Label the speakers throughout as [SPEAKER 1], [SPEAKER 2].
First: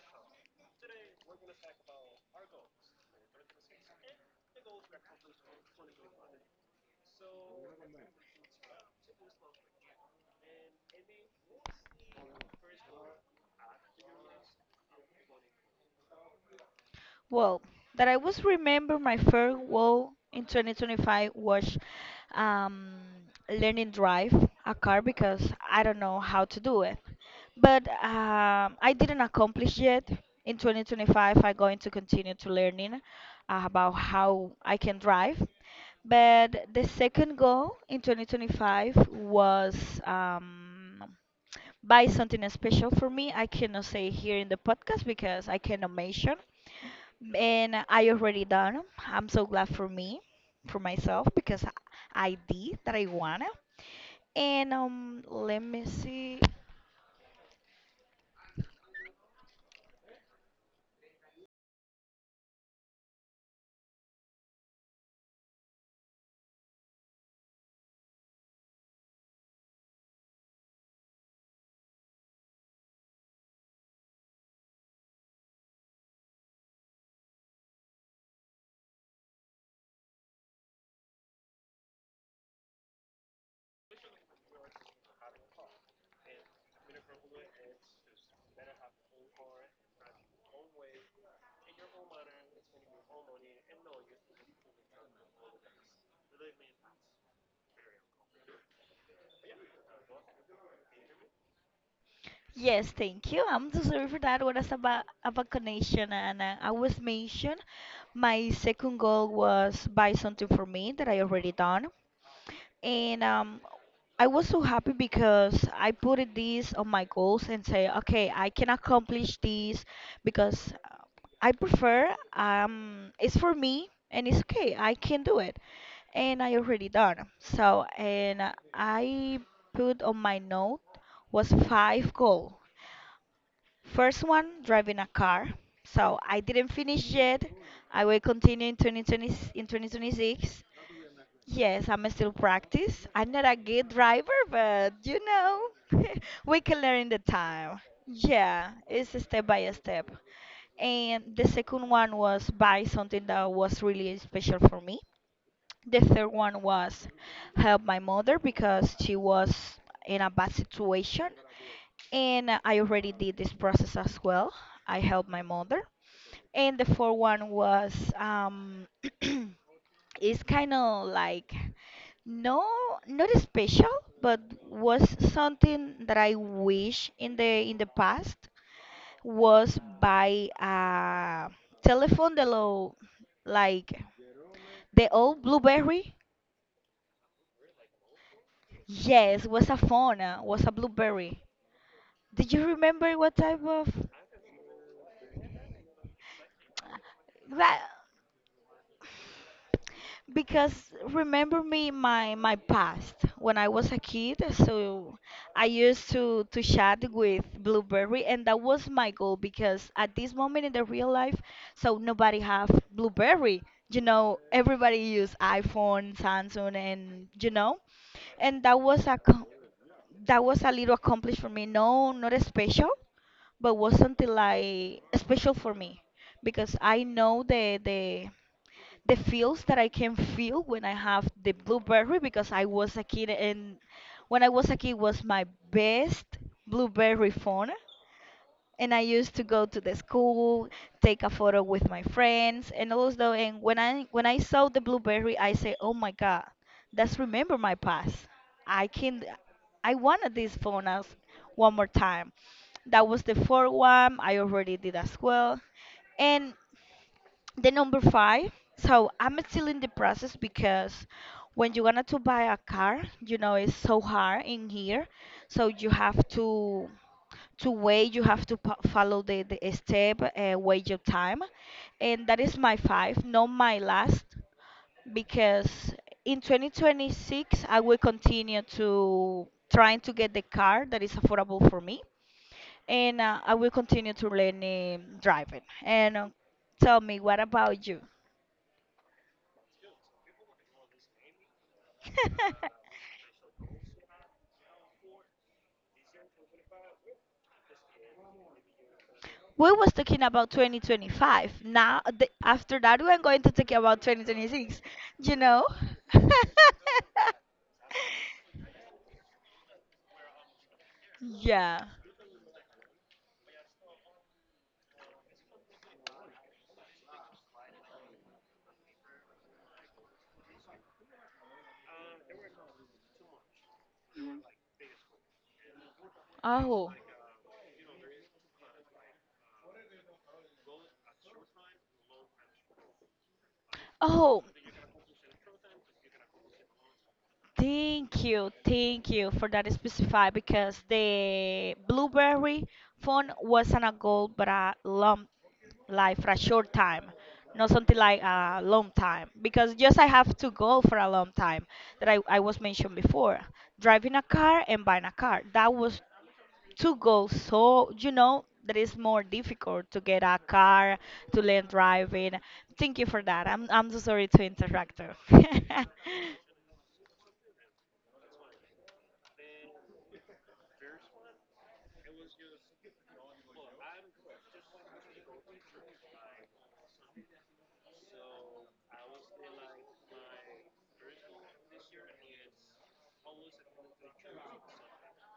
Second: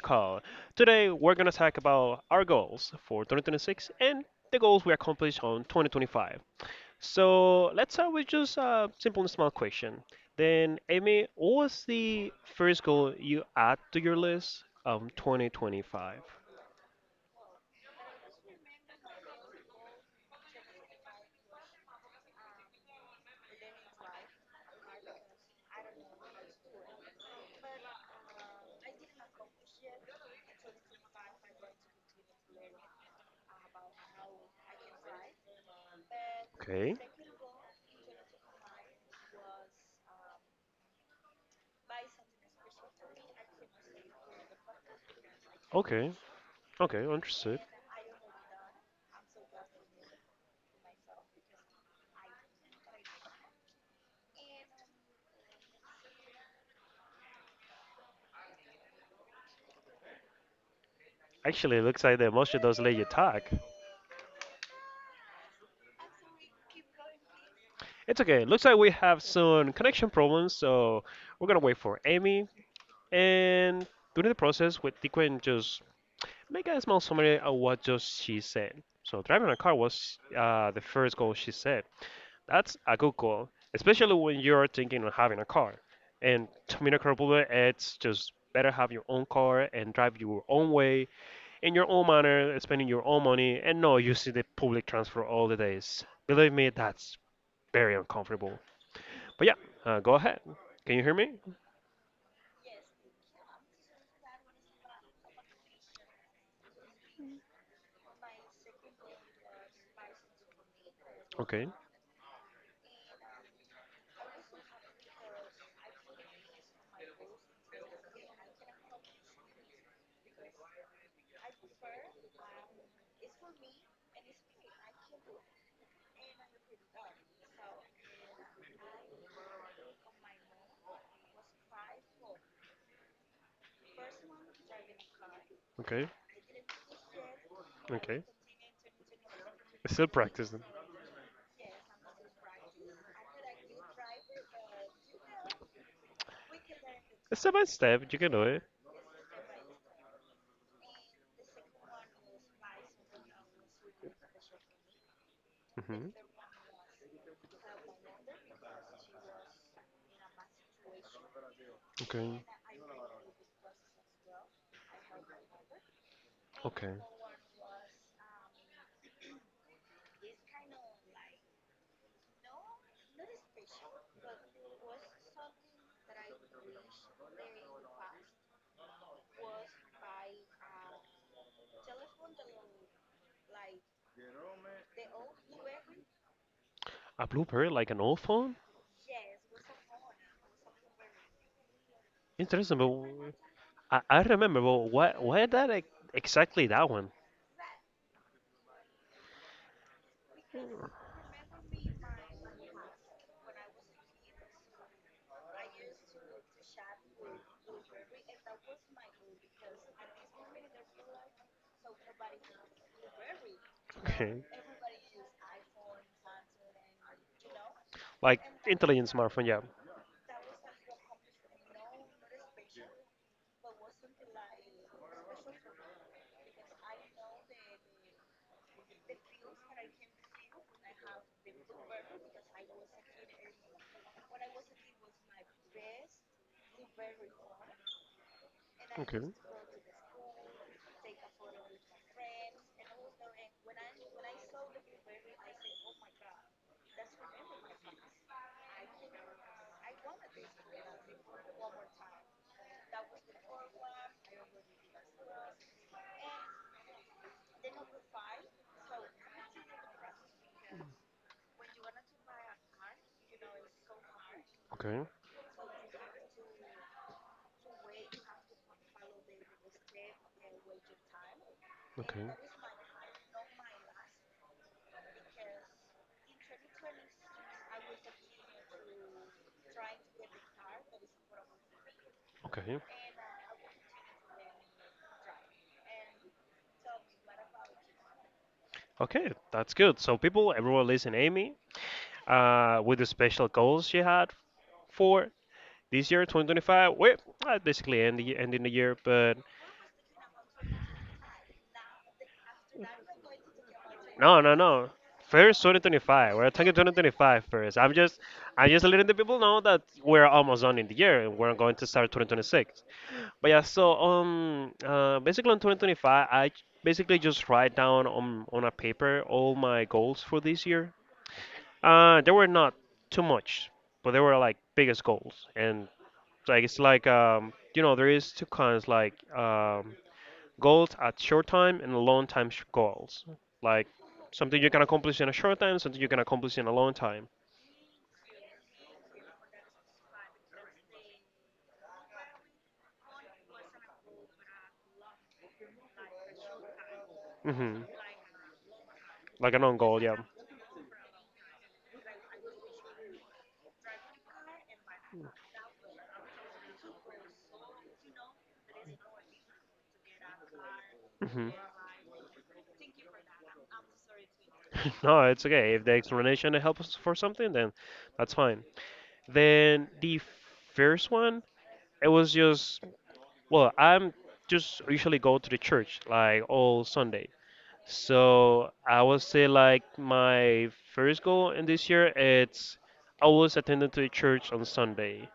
[SPEAKER 1] call. Today, we're going to talk about our goals for 2026 and the goals we accomplished on 2025. So, let's start with just a simple and small question. Then, Amy, what was the first goal you add to your list of 2025?
[SPEAKER 2] Well, that I was remember my farewell in 2025 was um, learning drive a car because I don't know how to do it. But I didn't accomplish yet. In 2025, I'm going to continue to learning about how I can drive. But the
[SPEAKER 1] Okay,
[SPEAKER 2] second goal in 2025 was um, buy something special for me. I cannot say here in the podcast because I cannot
[SPEAKER 1] okay,
[SPEAKER 2] measure
[SPEAKER 1] okay, understood.
[SPEAKER 2] and I already done. I'm so glad for me, for myself, because I did that I wanna. And let me see.
[SPEAKER 1] Actually, it looks like the emotion does let you talk. It's okay. Looks like we have some connection problems, so we're gonna wait for Amy. And during the process, with Tiquen just make a small summary of what just she said. So driving a car was the first goal she said. That's a good goal, especially when you're thinking of having a car. And to me, the it's just better have your own car and drive your own way in your own manner, spending your own money, and no, using the public transport all the days. Believe me, that's very uncomfortable. But yeah, go ahead. Can you hear me?
[SPEAKER 2] Yes, thank you. I'm so sorry for that. What is about a vaccination? And I was mentioned. My second goal was buy something for me that I already
[SPEAKER 1] Okay,
[SPEAKER 2] done. And I was so happy because I put it these on my goals and say, okay, I can accomplish this because I prefer it's for me and it's okay. I can do it. And I already done. So, and I put on my note was five goal. First one, driving a car.
[SPEAKER 1] okay,
[SPEAKER 2] So I didn't finish yet. I will
[SPEAKER 1] okay.
[SPEAKER 2] continue in 2020 in
[SPEAKER 1] You're still
[SPEAKER 2] 2026.
[SPEAKER 1] practicing.
[SPEAKER 2] Yes, I'm still practice. I'm not a good driver, but you know, we can learn in the
[SPEAKER 1] Step by
[SPEAKER 2] time.
[SPEAKER 1] step, you can do it.
[SPEAKER 2] Yeah, it's a step by a step. And the second one was buy something that was really special for me. The
[SPEAKER 1] Hmm.
[SPEAKER 2] third one was help my mother because she was in a bad situation.
[SPEAKER 1] Okay.
[SPEAKER 2] And I already did this process as well. I helped my mother. And the
[SPEAKER 1] Okay.
[SPEAKER 2] fourth one was it's kind of like no, not special, but was something that I wish in the past was by a telephone the low like the old BlueBerry.
[SPEAKER 1] A BlueBerry, like an old phone?
[SPEAKER 2] Yes, was a phone, was a BlueBerry. Did you
[SPEAKER 1] Interesting, but
[SPEAKER 2] remember what type
[SPEAKER 1] I,
[SPEAKER 2] of
[SPEAKER 1] I remember, but exactly that one?
[SPEAKER 2] that? Because remember me my past when I was a kid, so I used to chat with Blueberry, and that was my goal because at this moment in the real life, so nobody have Blueberry. You know,
[SPEAKER 1] Okay.
[SPEAKER 2] everybody use iPhone, Samsung, and you know,
[SPEAKER 1] Like,
[SPEAKER 2] and
[SPEAKER 1] intelligent smartphone, yeah.
[SPEAKER 2] that was a little accomplished for me. No, not special, but was something like special for me because I know the feels that I can feel when I have the blueberry because I was a kid and when I was a kid was my best blueberry phone and I
[SPEAKER 1] Okay.
[SPEAKER 2] used to go to the school, take a photo with my friends and also and when I saw the blueberry I say, oh my god, that's remember my past. I can I wanted this phone as one more time. That was the fourth one I already did as well. And the number five. So I'm still in the process because when you wanted to buy a car, you know it's so hard in
[SPEAKER 1] Okay.
[SPEAKER 2] here. So you have to wait. You have to follow the step, wait your time, and
[SPEAKER 1] Okay.
[SPEAKER 2] that is my five, not my last, because in 2026 I will continue to trying to get the car that is affordable for me,
[SPEAKER 1] Okay.
[SPEAKER 2] and I will continue to learn driving. And tell me, what about you?
[SPEAKER 1] Okay, that's good. So people, everyone listen, Amy, with the special goals she had for this year, 2025. We're basically end ending the year, but
[SPEAKER 2] We was talking about 2025. Now the, after that we're going to talk about
[SPEAKER 1] no, no,
[SPEAKER 2] 2026,
[SPEAKER 1] no.
[SPEAKER 2] you
[SPEAKER 1] First,
[SPEAKER 2] know.
[SPEAKER 1] 2025. We're talking 2025 first. I'm just letting the people know that we're almost done in the year and we're going
[SPEAKER 2] Yeah.
[SPEAKER 1] to start 2026. But yeah, so basically on 2025, I basically just write down on a paper all my goals for this year. There were not too much, but there were like biggest goals, and like it's
[SPEAKER 2] Oh,
[SPEAKER 1] like you know, there is two kinds like goals at short time and long time goals. Like
[SPEAKER 2] oh,
[SPEAKER 1] something you can accomplish in a short time, something you can accomplish in a long time.
[SPEAKER 2] thank you, thank you for that specify because the blueberry phone wasn't a goal but a lump like for a short time, not
[SPEAKER 1] hmm
[SPEAKER 2] something like a long time
[SPEAKER 1] Like a
[SPEAKER 2] because
[SPEAKER 1] long
[SPEAKER 2] just
[SPEAKER 1] goal,
[SPEAKER 2] I
[SPEAKER 1] yeah.
[SPEAKER 2] have to go for a long time that I was mentioned before driving a car and buying a car, that was two goals, so you know that is more difficult to get a car to
[SPEAKER 1] hmm
[SPEAKER 2] learn driving. Thank you for that. I'm so sorry to interrupt
[SPEAKER 1] No,
[SPEAKER 2] you.
[SPEAKER 1] it's okay. If the explanation helps for something, then that's fine. Then the first one, it was just well, I'm just usually go to the church like all Sunday. So I would say like my first goal in this year it's I was attending to the church on Sunday,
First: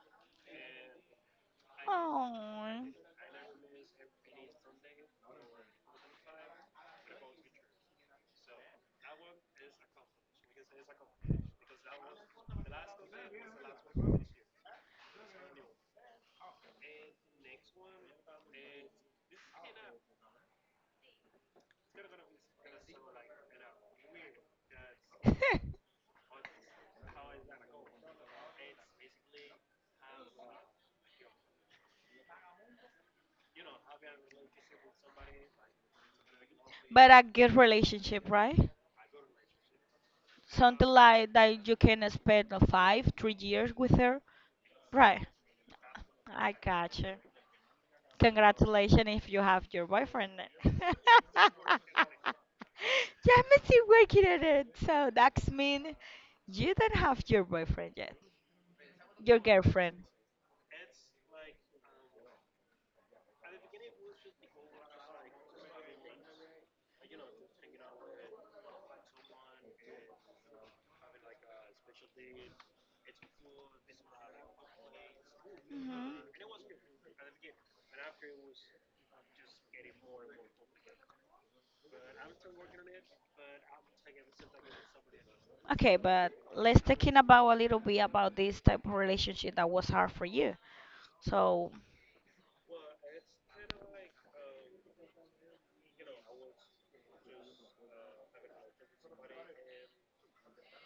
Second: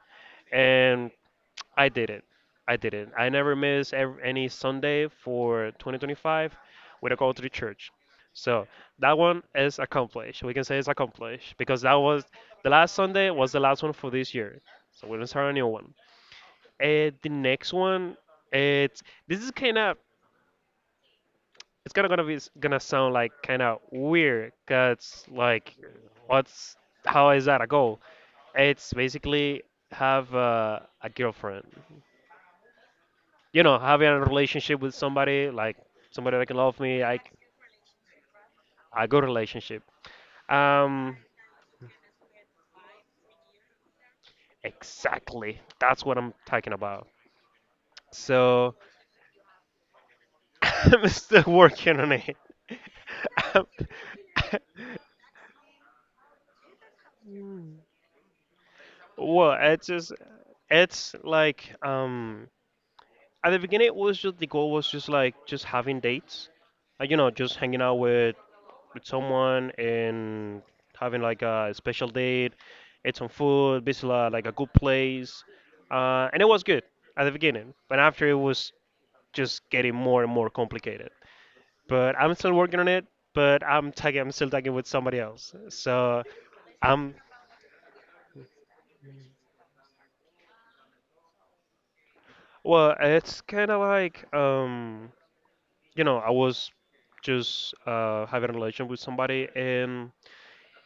[SPEAKER 1] and I did it. I
[SPEAKER 2] Oh.
[SPEAKER 1] did it. I never miss any Sunday for 2025 with a call to the church. So that one is accomplished. We can say it's accomplished because that was the last Sunday was the last one for this year. So we're gonna start a new one. And the next one, it's this is kind of it's kind of gonna be gonna sound like kind of weird because like what's how is that a goal, it's basically have a girlfriend, you know, having a relationship with somebody like somebody that can love me
[SPEAKER 2] But a
[SPEAKER 1] like
[SPEAKER 2] good relationship, right?
[SPEAKER 1] a good relationship,
[SPEAKER 2] Something
[SPEAKER 1] um,
[SPEAKER 2] like that you can spend 5 3 years with her. Right.
[SPEAKER 1] exactly that's what I'm
[SPEAKER 2] I
[SPEAKER 1] talking about,
[SPEAKER 2] gotcha.
[SPEAKER 1] so
[SPEAKER 2] Congratulations if you have your boyfriend then.
[SPEAKER 1] I'm still working on it.
[SPEAKER 2] Yeah, I'm still working on it. So that means you don't have your boyfriend yet. Your
[SPEAKER 1] Well, it's
[SPEAKER 2] girlfriend.
[SPEAKER 1] just it's like um, at the beginning it was just the goal was just like just having dates, you know, just hanging out with someone and having like a special date, eat some food, visit like a good place.
[SPEAKER 2] Hmm.
[SPEAKER 1] Uh, and it was good at the beginning, but after it was just getting more and more complicated, but I'm still working on it. But I'm still tagging with somebody else,
[SPEAKER 2] Okay,
[SPEAKER 1] so
[SPEAKER 2] but let's
[SPEAKER 1] I'm
[SPEAKER 2] talking about a little bit about this type of relationship that was hard for you. So
[SPEAKER 1] well it's kind of like um, you know, I was just having a relation with somebody and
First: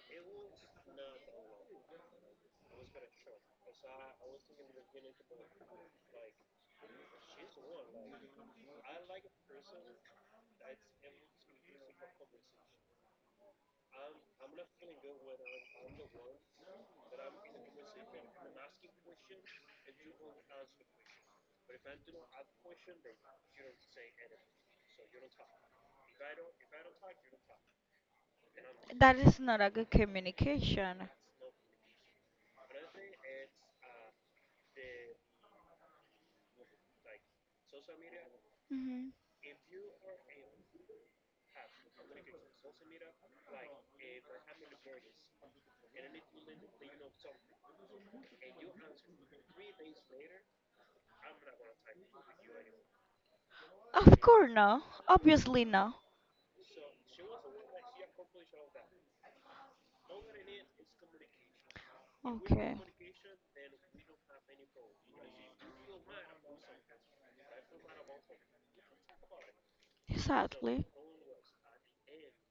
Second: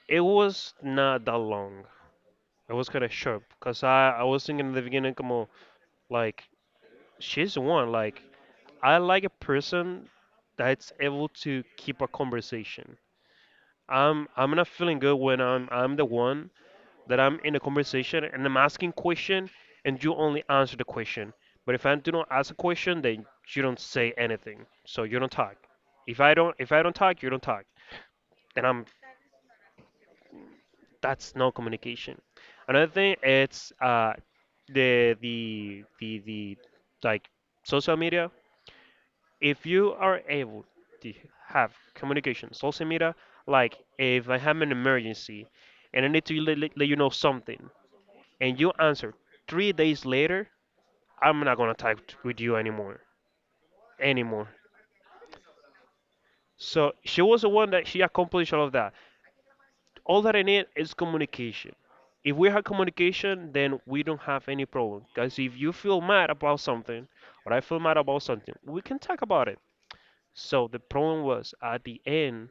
[SPEAKER 1] it was not that long. It was kind of short because I was thinking in the beginning, come on, like she's the one. Like I like a person that's able to keep a conversation. I'm not feeling good when I'm the one that I'm in a conversation and I'm asking question, and you only answer the question. But if I do not ask a question, then you don't say anything. So you don't talk. If I don't talk, you don't talk. Then I'm
[SPEAKER 2] that is not a good communication.
[SPEAKER 1] that's no communication. Another thing it's the like social media.
[SPEAKER 2] Hmm.
[SPEAKER 1] If you are able to have communication, social media, like if I have an emergency and I need to let you know something, and you answer 3 days later, I'm not gonna talk with you anymore,
[SPEAKER 2] Of
[SPEAKER 1] anymore.
[SPEAKER 2] course no. Obviously no.
[SPEAKER 1] So she was the one that she accomplished all of that. All that I need is communication. If we have
[SPEAKER 2] Okay.
[SPEAKER 1] communication, then we don't have any problem. Because if you feel mad about something, or I feel mad about something, we can talk about it. So the
[SPEAKER 2] Exactly.
[SPEAKER 1] problem was at the end,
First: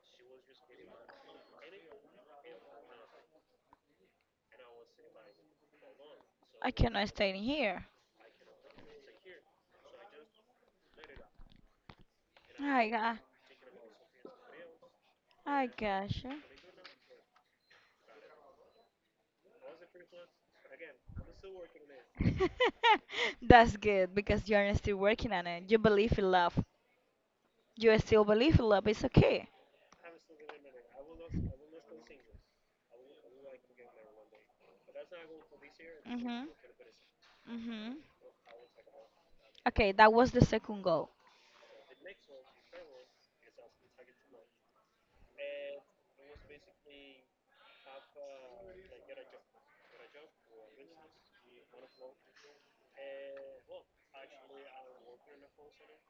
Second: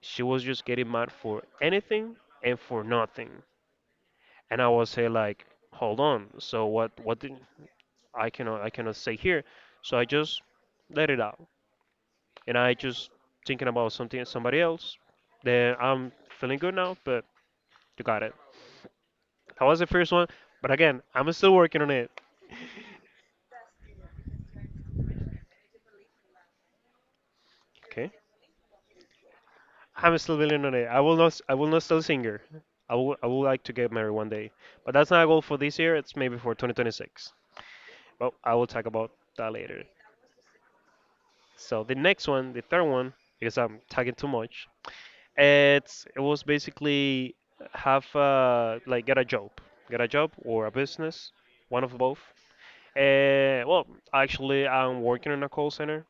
[SPEAKER 1] she was just getting mad for anything and for nothing. And I was say like, hold on. So
[SPEAKER 2] I
[SPEAKER 1] what?
[SPEAKER 2] cannot
[SPEAKER 1] What
[SPEAKER 2] stay in
[SPEAKER 1] did
[SPEAKER 2] here.
[SPEAKER 1] I cannot? I cannot say here. So I just let it out, and I
[SPEAKER 2] I
[SPEAKER 1] just
[SPEAKER 2] got
[SPEAKER 1] thinking about something somebody else.
[SPEAKER 2] I
[SPEAKER 1] Then I'm
[SPEAKER 2] gotcha.
[SPEAKER 1] feeling good now, but you got it. That was the first one. But again, I'm still working on it.
[SPEAKER 2] That's good because you're still working on it. You believe in love. You
[SPEAKER 1] Okay.
[SPEAKER 2] still believe in love. It's okay.
[SPEAKER 1] I'm still building on it. I will not. I will not still singer. I will. I would like to get married one day. But that's not a goal for this year. It's maybe
[SPEAKER 2] Mhm.
[SPEAKER 1] for 2026.
[SPEAKER 2] Mhm.
[SPEAKER 1] But I will talk about that later.
[SPEAKER 2] Okay, that was the second goal.
[SPEAKER 1] So the next one, the third one, because I'm talking too much. It was basically have like get a job or a business, one of both. Well, actually, I'm working in a call center.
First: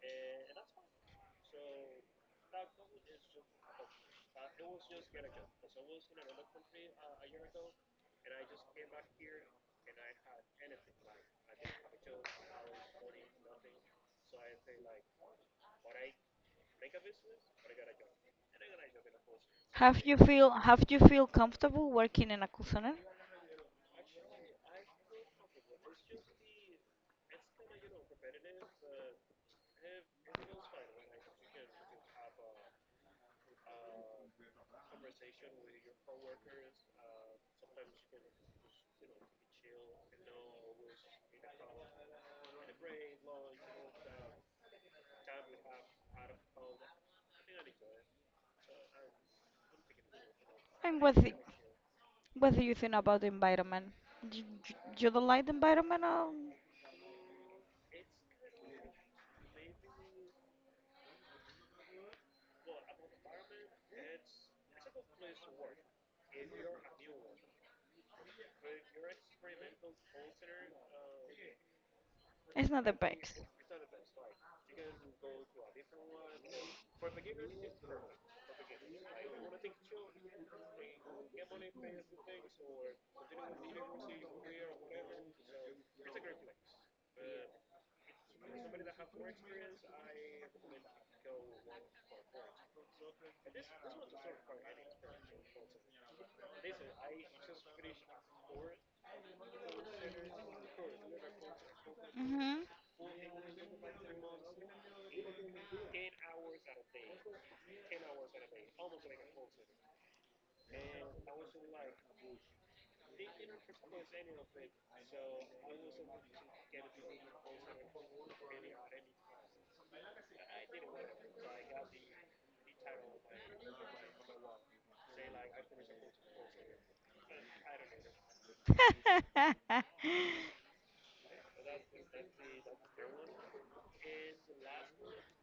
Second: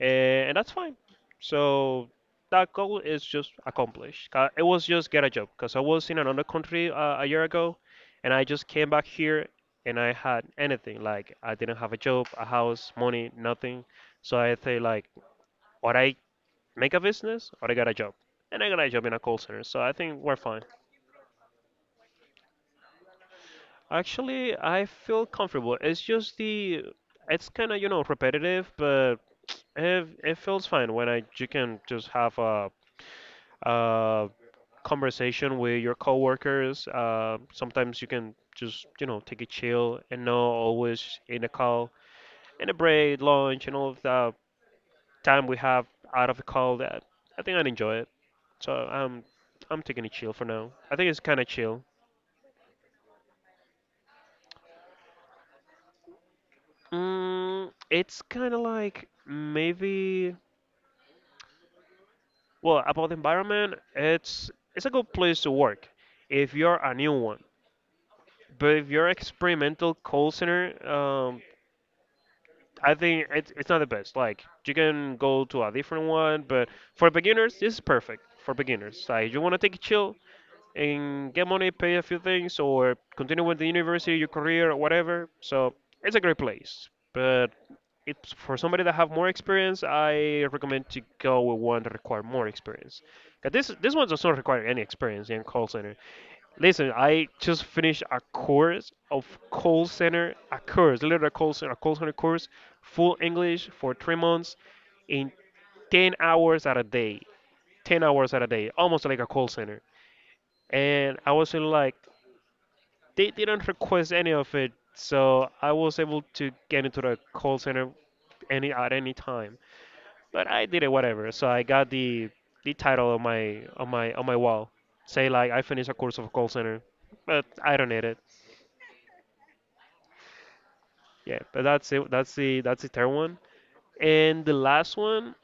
[SPEAKER 1] And that's fine. So that goal is just accomplished. It was just get a job because I was in another country a year ago, and I just came back here and I had anything. Like I didn't have a job, a house, money, nothing. So I say like, or I make a business or I get a job, and I got a job in a call center. So I
[SPEAKER 2] Have you
[SPEAKER 1] think we're
[SPEAKER 2] feel
[SPEAKER 1] fine.
[SPEAKER 2] have you feel comfortable working in a call center?
[SPEAKER 1] Actually, I feel comfortable. It's just it's kind of you know repetitive, but it feels fine when I you can just have a uh, conversation with your coworkers. Sometimes you can just, you know, take a chill and not always in a call, in a break, lunch, and all of the time we have out of a call. That I think I'd enjoy it. So I'm, I'm taking a chill for now. I
[SPEAKER 2] And
[SPEAKER 1] think
[SPEAKER 2] what?
[SPEAKER 1] it's kind of chill.
[SPEAKER 2] What do you think about the environment? You, you don't like the environment? Or
[SPEAKER 1] Mm, it's kind of like maybe. Well, about the environment, it's a good place to work if you're a new one. But if you're experimental call center,
[SPEAKER 2] it's not the
[SPEAKER 1] I think
[SPEAKER 2] best.
[SPEAKER 1] it's not the best. Like you can go to a different one, but for beginners, this is perfect for beginners. Like you want to take it chill and get money, pay a few things, or continue with the university, your career, or whatever. So it's a great place. But it's for somebody that have more experience. I recommend to go with one that require more experience. 'Cause this one does not require any experience in call center. Listen, I just finished a course of call center, a course, literally a call center course,
[SPEAKER 2] Hmm.
[SPEAKER 1] full English for 3 months in 10 hours at a day. 10 hours at a day, almost like a call center. And I was really like, they didn't request any of it, so I was able to get into the call center any at any time. But I did it whatever. So I got the title on my on my on my wall, say like I finished a course of call center, but I don't need it. Yeah, but that's it. That's the third one. And the last one,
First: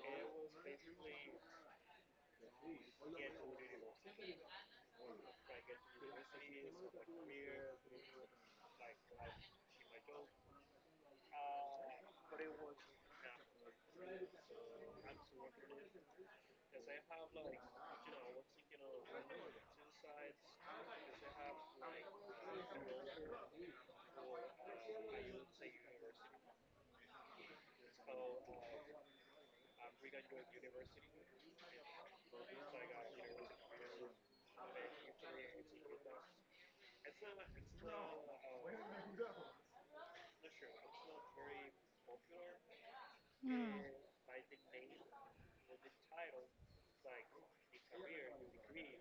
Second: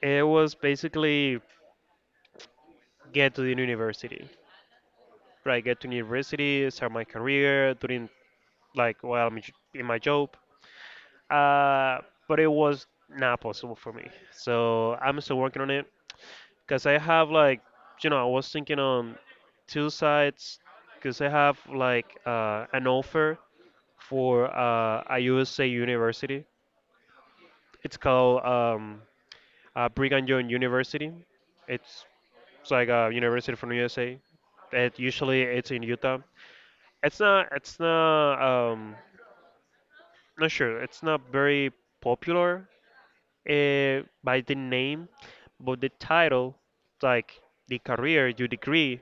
[SPEAKER 1] it was basically get to the university, right? Get to university, start my career, doing like while I'm in my job. Uh, but it was not possible for me. So I'm still working on it because I have like, you know, I was thinking on two sides because I have like an offer for a USA university. It's called Brigham Young University. It's, it's like a university from USA. It usually it's in Utah. It's not. It's not. Um, not sure. It's not very popular
[SPEAKER 2] Hmm.
[SPEAKER 1] by the name, but the title, like the career, your degree,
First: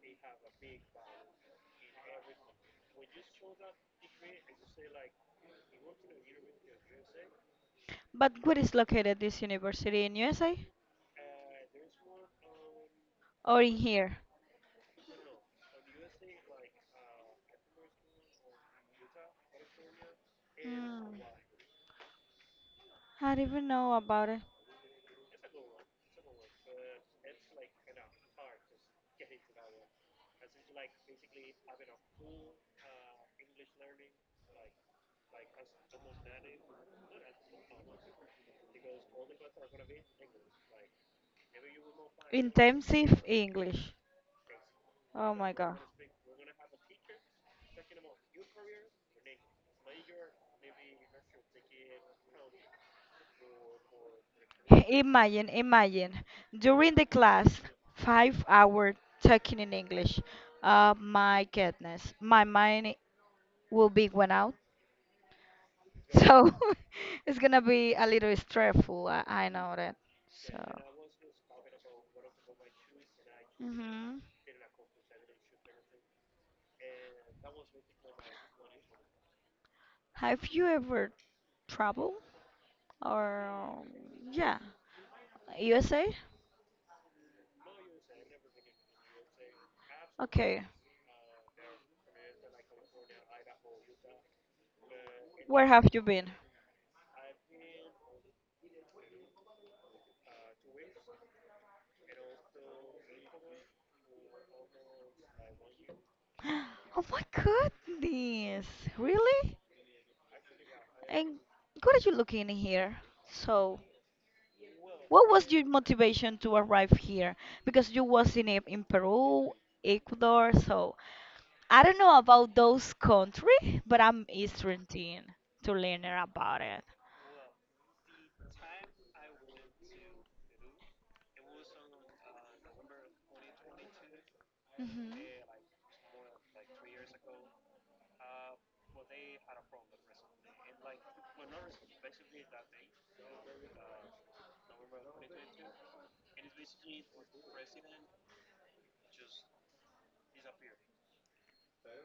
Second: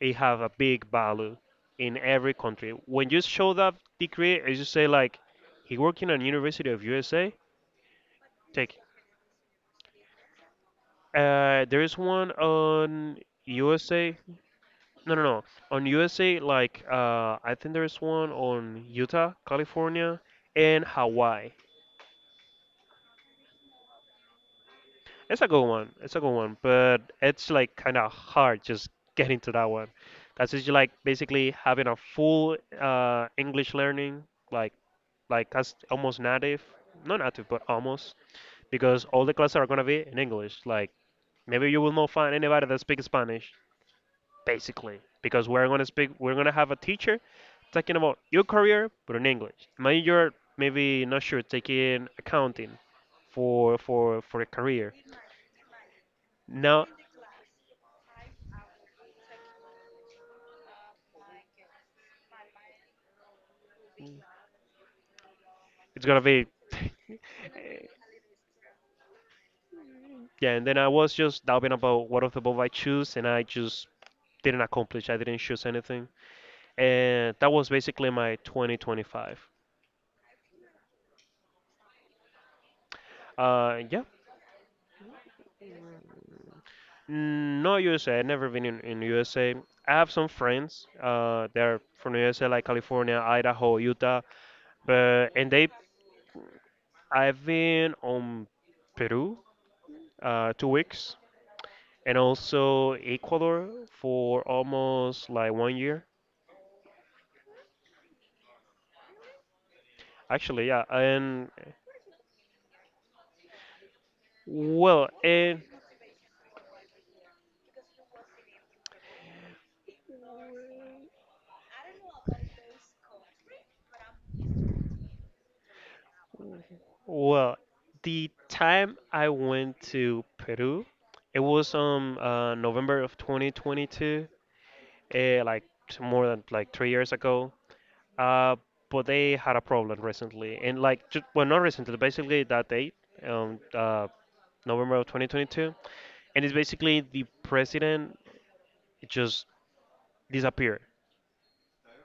[SPEAKER 1] it have a big value in every country. When you show that degree, as you say, like he worked in a University of USA.
[SPEAKER 2] But where is
[SPEAKER 1] Take.
[SPEAKER 2] located this university? In USA
[SPEAKER 1] There is one on
[SPEAKER 2] or in
[SPEAKER 1] USA.
[SPEAKER 2] here?
[SPEAKER 1] No, no, no. On USA, like I think there is one on Utah, California, and
[SPEAKER 2] Hmm.
[SPEAKER 1] Hawaii.
[SPEAKER 2] I don't even know about it.
[SPEAKER 1] It's a good one. It's a good one, but it's like kind of hard just getting to that one. That's just like basically having a full English learning, like like that's almost native, not native, but almost, because all the classes are gonna be in English. Like maybe you will not find anybody that speaks
[SPEAKER 2] Intensive
[SPEAKER 1] Spanish,
[SPEAKER 2] English.
[SPEAKER 1] basically,
[SPEAKER 2] Oh
[SPEAKER 1] because
[SPEAKER 2] my God.
[SPEAKER 1] we're gonna have a teacher talking about your career, but in English. Imagine you're maybe not sure taking accounting for a career.
[SPEAKER 2] Imagine, imagine.
[SPEAKER 1] Now
[SPEAKER 2] During the class, 5 hour talking in English. My goodness, my mind will be went out.
[SPEAKER 1] it's gonna be
[SPEAKER 2] So it's gonna be a little stressful. I know that.
[SPEAKER 1] yeah.
[SPEAKER 2] So,
[SPEAKER 1] And then I was just doubting about what of the both I choose, and I just
[SPEAKER 2] hmm,
[SPEAKER 1] didn't accomplish. I didn't choose anything, and that was basically my 2025.
[SPEAKER 2] have you ever traveled or
[SPEAKER 1] Yeah.
[SPEAKER 2] yeah, USA?
[SPEAKER 1] Mm, no USA. I've never been in USA. I have some
[SPEAKER 2] Okay,
[SPEAKER 1] friends. They're from USA, like California, Idaho, Utah, but and
[SPEAKER 2] where
[SPEAKER 1] they
[SPEAKER 2] have you been?
[SPEAKER 1] I've been on Peru 2 weeks and also Ecuador for almost like one year.
[SPEAKER 2] Oh my goodness, really?
[SPEAKER 1] Actually, yeah,
[SPEAKER 2] And
[SPEAKER 1] and
[SPEAKER 2] what are you looking here? So,
[SPEAKER 1] well,
[SPEAKER 2] what was
[SPEAKER 1] and
[SPEAKER 2] your motivation to arrive here? Because you was in Peru, Ecuador, so I don't know about those country, but I'm interested to learn about it.
[SPEAKER 1] well, the time I went to Peru, it was November of 2022,
[SPEAKER 2] Mhm.
[SPEAKER 1] like more than like 3 years ago. Uh, but they had a problem recently, and like just, well, not recently, basically that date, um, uh, November of 2022. And it's basically the president just disappeared.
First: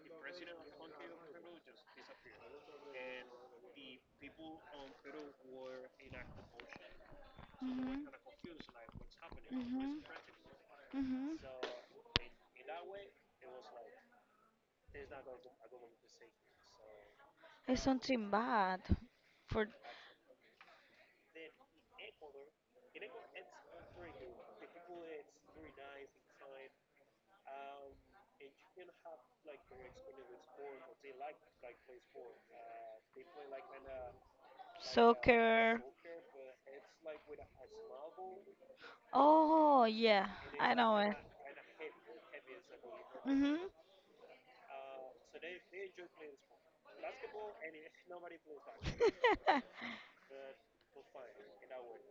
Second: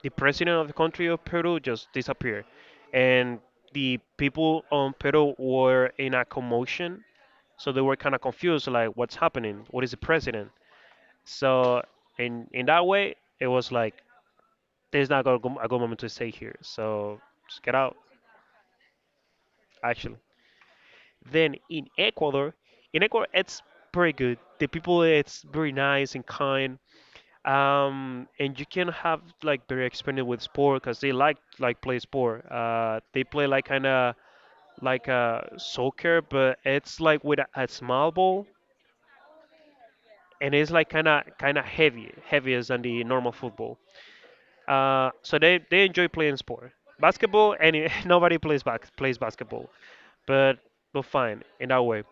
[SPEAKER 1] The president of the country of Peru just disappeared, and the people on Peru were in a commotion, so they were
[SPEAKER 2] Mhm.
[SPEAKER 1] kind of confused, like what's happening? What is the
[SPEAKER 2] Mhm.
[SPEAKER 1] president?
[SPEAKER 2] Mhm.
[SPEAKER 1] So in that way, it was like there's not a good moment to stay here, so just get
[SPEAKER 2] It's
[SPEAKER 1] out.
[SPEAKER 2] something bad for
[SPEAKER 1] Actually, then in Ecuador it's pretty good. The people it's very nice and kind, and you can have like very experimented with sport because they like play sport. They play like kind of like
[SPEAKER 2] soccer.
[SPEAKER 1] soccer, but it's like with a small ball,
[SPEAKER 2] Oh, yeah,
[SPEAKER 1] and it's
[SPEAKER 2] I
[SPEAKER 1] like
[SPEAKER 2] know
[SPEAKER 1] kind
[SPEAKER 2] it.
[SPEAKER 1] of kind of heavy, heavier than the normal
[SPEAKER 2] Hmm.
[SPEAKER 1] football. So they enjoy playing sport. Basketball, and nobody plays basketball. but but fine in that way.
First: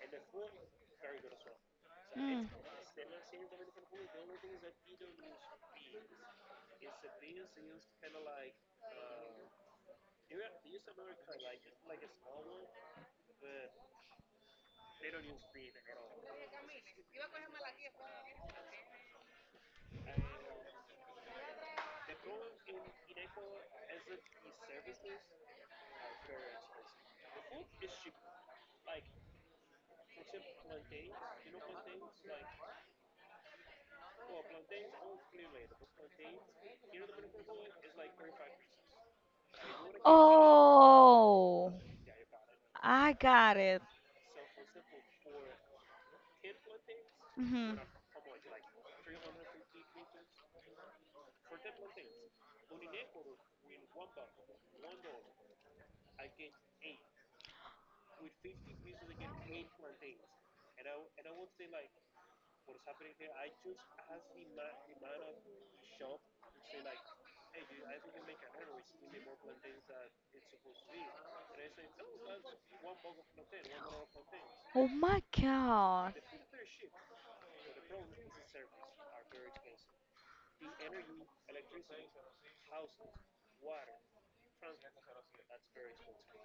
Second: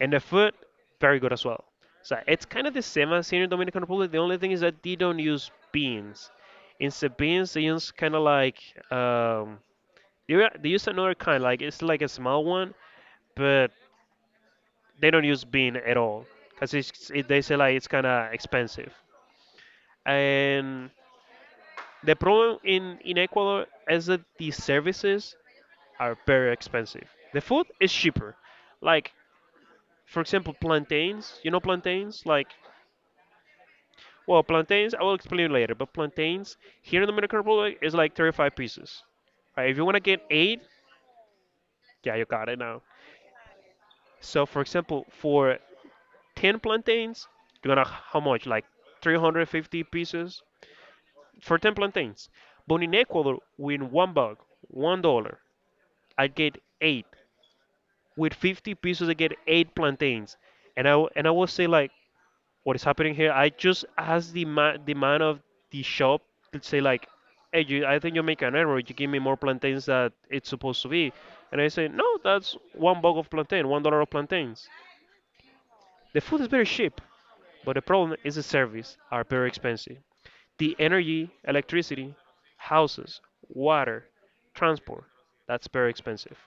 [SPEAKER 1] And the food, very good as well. So it's
[SPEAKER 2] Mm.
[SPEAKER 1] kind of the same as here in Dominican Republic. The only thing is that they don't use beans. Instead of beans, they use kind of like, um, they use another kind, like it's like a small one, but they don't use bean at all because they say like it's kind of expensive. And the problem in Ecuador is that the services are very expensive. The food is cheaper, like for example, plantains. You know plantains? Like, well, plantains, I will explain later, but plantains here in the Dominican Republic is like 35 pieces. Right? If you want to get eight,
[SPEAKER 2] Oh,
[SPEAKER 1] yeah, you got it now.
[SPEAKER 2] I got it.
[SPEAKER 1] So, for example, for 10 plantains, you're
[SPEAKER 2] Hmm.
[SPEAKER 1] going to, how much? Like 350 pieces for 10 plantains. But in Ecuador, with one buck, $1, I get eight. With 50 pieces, I get eight plantains. And I will say, like, what is happening here. I just asked the man of the shop to say like, hey, you, I think you make an error. You give me more plantains that it's supposed to be. And I say, no, that's one bag of plantain, $1 of plantains.
[SPEAKER 2] Oh my God.
[SPEAKER 1] The food is very cheap, but the problem is the service are very expensive. The energy, electricity, houses, water, transport, that's very expensive.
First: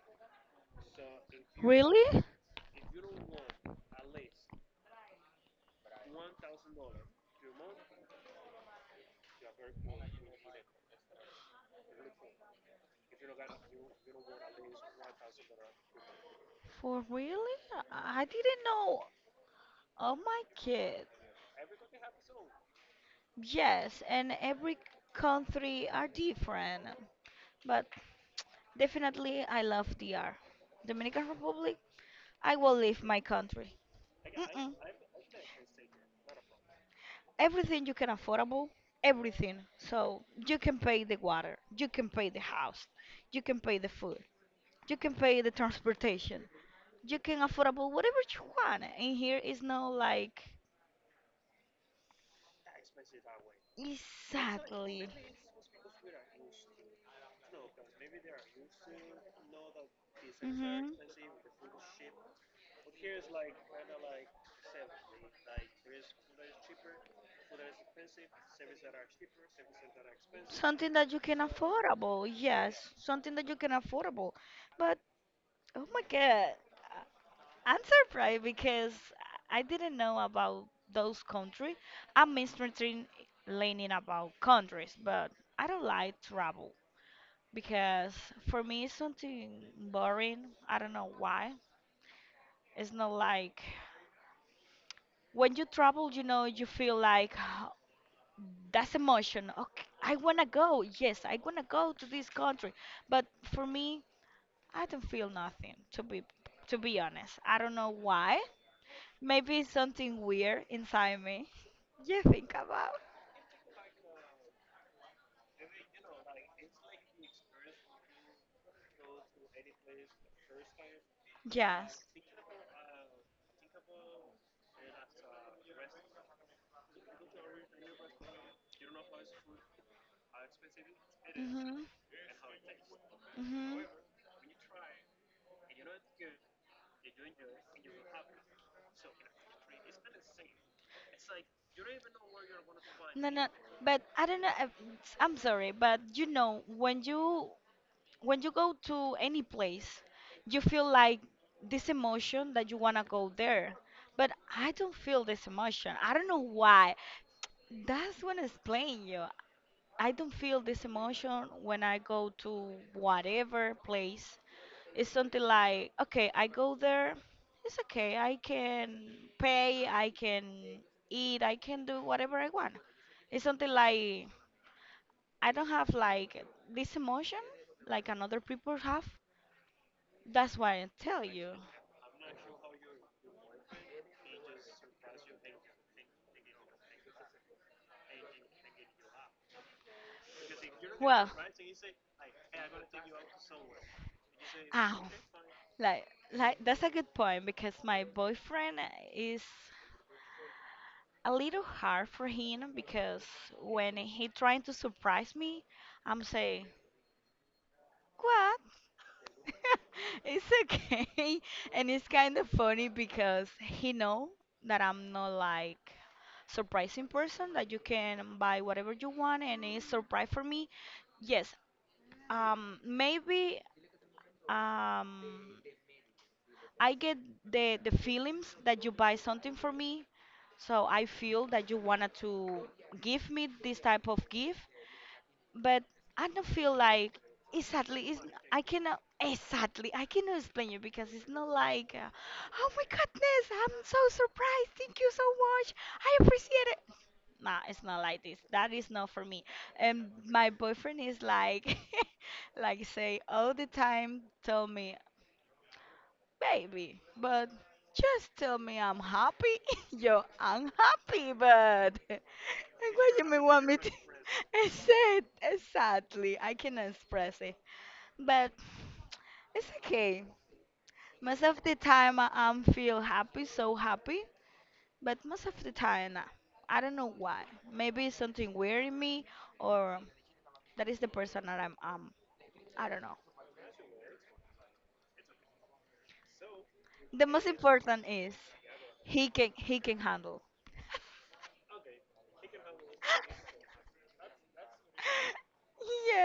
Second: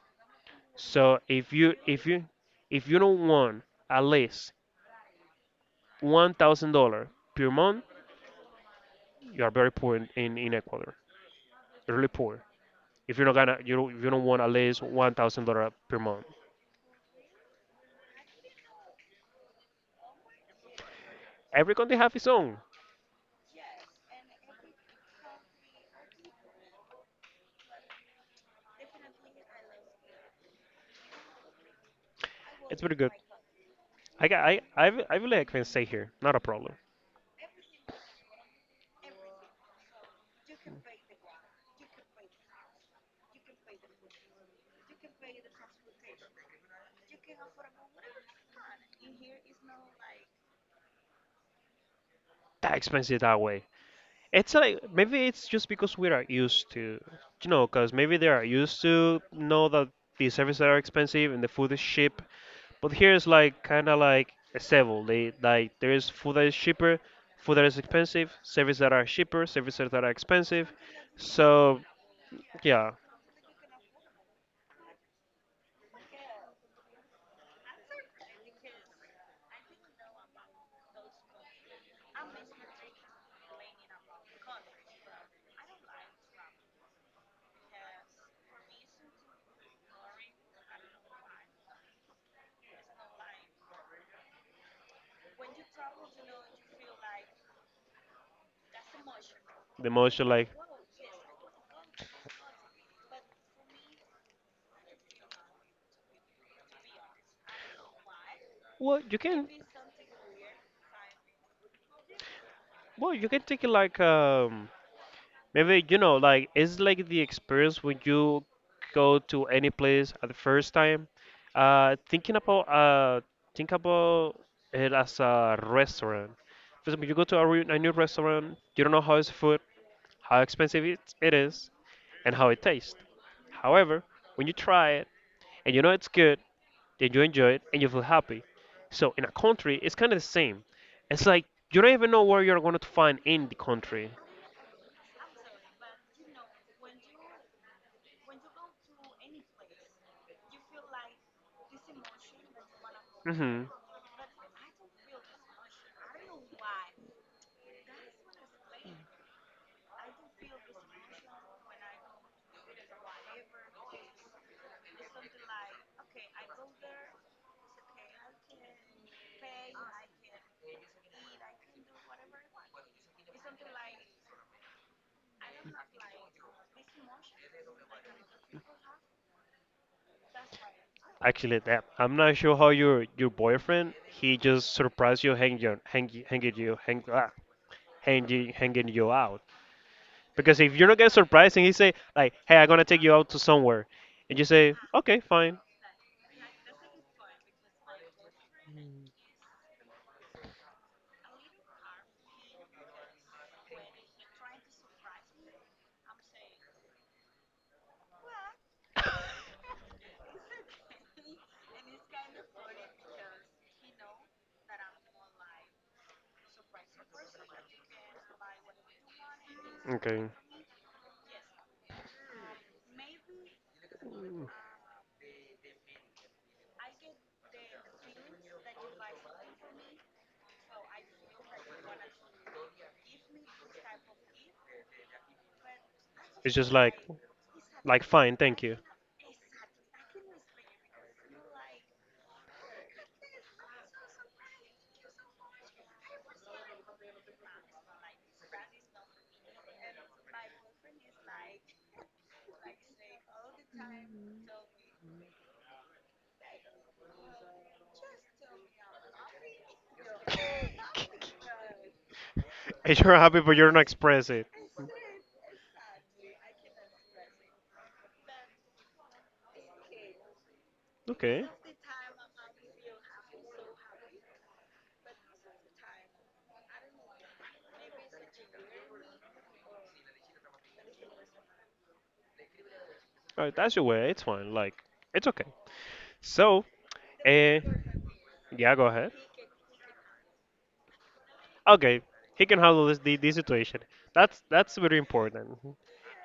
[SPEAKER 1] So
[SPEAKER 2] Really?
[SPEAKER 1] if you don't want at least $1,000 per month, you are very poor in Ecuador. You're really poor. If you're not gonna, you don't want at least $1,000 per month.
[SPEAKER 2] For really? I didn't know. Oh my God.
[SPEAKER 1] Every country have its own.
[SPEAKER 2] Yes, and every country are different, but definitely I love DR. Dominican Republic, I will
[SPEAKER 1] It's pretty
[SPEAKER 2] leave
[SPEAKER 1] good.
[SPEAKER 2] my country.
[SPEAKER 1] I got,
[SPEAKER 2] Mm-mm.
[SPEAKER 1] I, re- I really can stay here. Not a problem.
[SPEAKER 2] Everything you can affordable, everything. So you can pay the water, you can pay the house, you can pay the food, you can pay the transportation, you can affordable whatever you want. And here is no like
[SPEAKER 1] That expensive that way. It's like
[SPEAKER 2] exactly.
[SPEAKER 1] maybe it's just because we are used to, you know, because maybe they are used to know that the services are
[SPEAKER 2] Mm-hmm.
[SPEAKER 1] expensive and the food is cheap. But here is like kind of like a several. They like there is food that is cheaper, food that is expensive, services that are cheaper, services that are expensive.
[SPEAKER 2] Something that you can
[SPEAKER 1] So
[SPEAKER 2] affordable, yes.
[SPEAKER 1] yeah,
[SPEAKER 2] Something that you can affordable. But oh my God, I'm surprised because I didn't know about those countries. I'm misreading learning about countries, but I don't like travel because for me it's something boring. I don't know why. It's not like when you travel, you know, you feel like that's emotion. Okay,
[SPEAKER 1] the
[SPEAKER 2] I
[SPEAKER 1] most are
[SPEAKER 2] wanna
[SPEAKER 1] like
[SPEAKER 2] go. Yes, I wanna go to this country. But for me, I don't feel nothing. To be honest, I don't know why.
[SPEAKER 1] well you can
[SPEAKER 2] Maybe it's something weird inside me. You think about?
[SPEAKER 1] well you can take it like maybe you know like it's like the experience when you go to any place at the first time. Uh,
[SPEAKER 2] Yes.
[SPEAKER 1] thinking about uh think about it as a restaurant. For example, you go to a new restaurant, you don't know how is food how expensive it is,
[SPEAKER 2] Mhm.
[SPEAKER 1] and how it tastes.
[SPEAKER 2] Mhm.
[SPEAKER 1] However, when you try it and you know it's good, then you enjoy it and you feel happy. So in a country, it's kind of the same. It's like you don't even know where you're going to find
[SPEAKER 2] No,
[SPEAKER 1] in
[SPEAKER 2] no.
[SPEAKER 1] the
[SPEAKER 2] But
[SPEAKER 1] country.
[SPEAKER 2] I don't know. I'm sorry, but you know when you go to any place, you feel like this emotion that you want to go
[SPEAKER 1] hmm
[SPEAKER 2] there. But I don't feel this emotion. I don't know why. That's when I explain you. I don't feel this emotion when I go to whatever place. It's something like, okay, I go there. It's okay. I can pay. I can eat. I can do whatever I want. It's something like I don't have like this emotion like another people have. That's why I tell you.
[SPEAKER 1] Actually, that I'm not sure how your boyfriend he just surprised you, hang you, hang, you- hanging you, hang, ah, hanging, hanging you out. Because if you're not getting
[SPEAKER 2] Well,
[SPEAKER 1] surprised and he say like, "Hey, I'm gonna take you out to somewhere," and you say,
[SPEAKER 2] ow,
[SPEAKER 1] "Okay, fine."
[SPEAKER 2] like, like that's a good point because my boyfriend is a little hard for him because when he trying to surprise me, I'm saying what? It's okay, and it's kind of funny because he know that I'm not like surprising person that you can buy whatever you want and it's surprise
[SPEAKER 1] Okay.
[SPEAKER 2] for me. Yes, maybe
[SPEAKER 1] Mm.
[SPEAKER 2] um I get the feelings that you buy something for me, so I feel that you wanted to give me this type of gift, but I don't
[SPEAKER 1] It's just
[SPEAKER 2] feel like
[SPEAKER 1] like
[SPEAKER 2] exactly. It's,
[SPEAKER 1] fine,
[SPEAKER 2] I
[SPEAKER 1] thank you.
[SPEAKER 2] cannot exactly. I cannot explain you because it's not like, oh my goodness, I'm so surprised. Thank you so much. I appreciate it. Nah, it's not like this. That is not for me. And my boyfriend is like, like say all the time, tell me, baby, but just tell me I'm happy. Yo, I'm happy, but
[SPEAKER 1] And
[SPEAKER 2] what
[SPEAKER 1] you're
[SPEAKER 2] you may
[SPEAKER 1] happy, but
[SPEAKER 2] want
[SPEAKER 1] you're
[SPEAKER 2] me
[SPEAKER 1] not
[SPEAKER 2] to?
[SPEAKER 1] express it.
[SPEAKER 2] I said exactly. I can express it, but it's okay. Most
[SPEAKER 1] Okay.
[SPEAKER 2] of the time, I'm feel happy, so happy. But most of the time, nah. I don't know why. Maybe it's something weird in me, or that is the person that I'm. I don't know.
[SPEAKER 1] All right, that's your way. It's fine. Like, it's okay. So,
[SPEAKER 2] The most
[SPEAKER 1] eh,
[SPEAKER 2] important is
[SPEAKER 1] yeah, go ahead.
[SPEAKER 2] he can handle.
[SPEAKER 1] Okay, he can handle this the situation. That's very important.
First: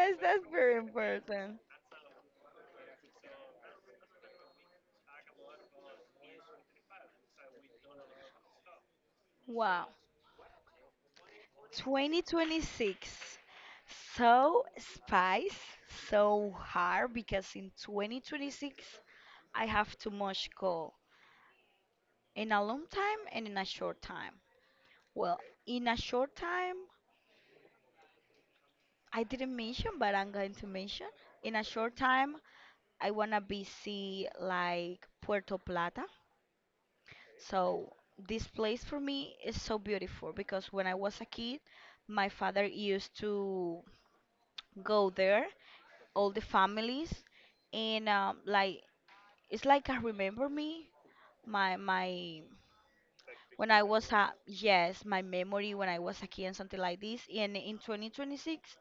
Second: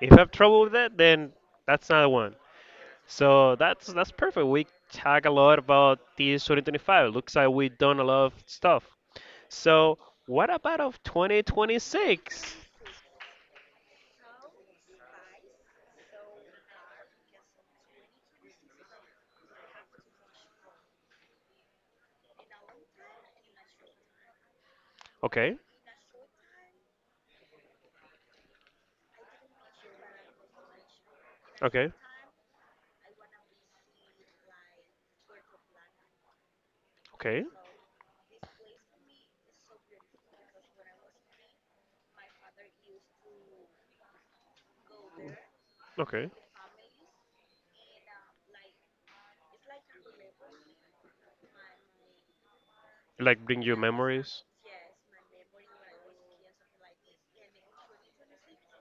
[SPEAKER 1] If you have
[SPEAKER 2] that's
[SPEAKER 1] trouble with
[SPEAKER 2] very
[SPEAKER 1] that, then
[SPEAKER 2] important.
[SPEAKER 1] that's not the one. So that's perfect. We talk a lot about this 2025. Looks like we've done a lot of stuff.
[SPEAKER 2] Wow.
[SPEAKER 1] So what about of 2026?
[SPEAKER 2] 2026. So spice, so hard because in 2026 I have too much goal in a long time and in a short time. Well,
[SPEAKER 1] Okay,
[SPEAKER 2] in a short time, I didn't mention, but I'm going to mention. In a
[SPEAKER 1] okay,
[SPEAKER 2] short time, I wanna visit like Puerto Plata.
[SPEAKER 1] okay,
[SPEAKER 2] So this place for me is so beautiful because when I was a kid, my father used to go there,
[SPEAKER 1] okay.
[SPEAKER 2] all the families, and like it's like I remember me, my
[SPEAKER 1] Like bring
[SPEAKER 2] when
[SPEAKER 1] your
[SPEAKER 2] I was a
[SPEAKER 1] memories.
[SPEAKER 2] yes, my memory when I was a kid and something like this. And in 2026,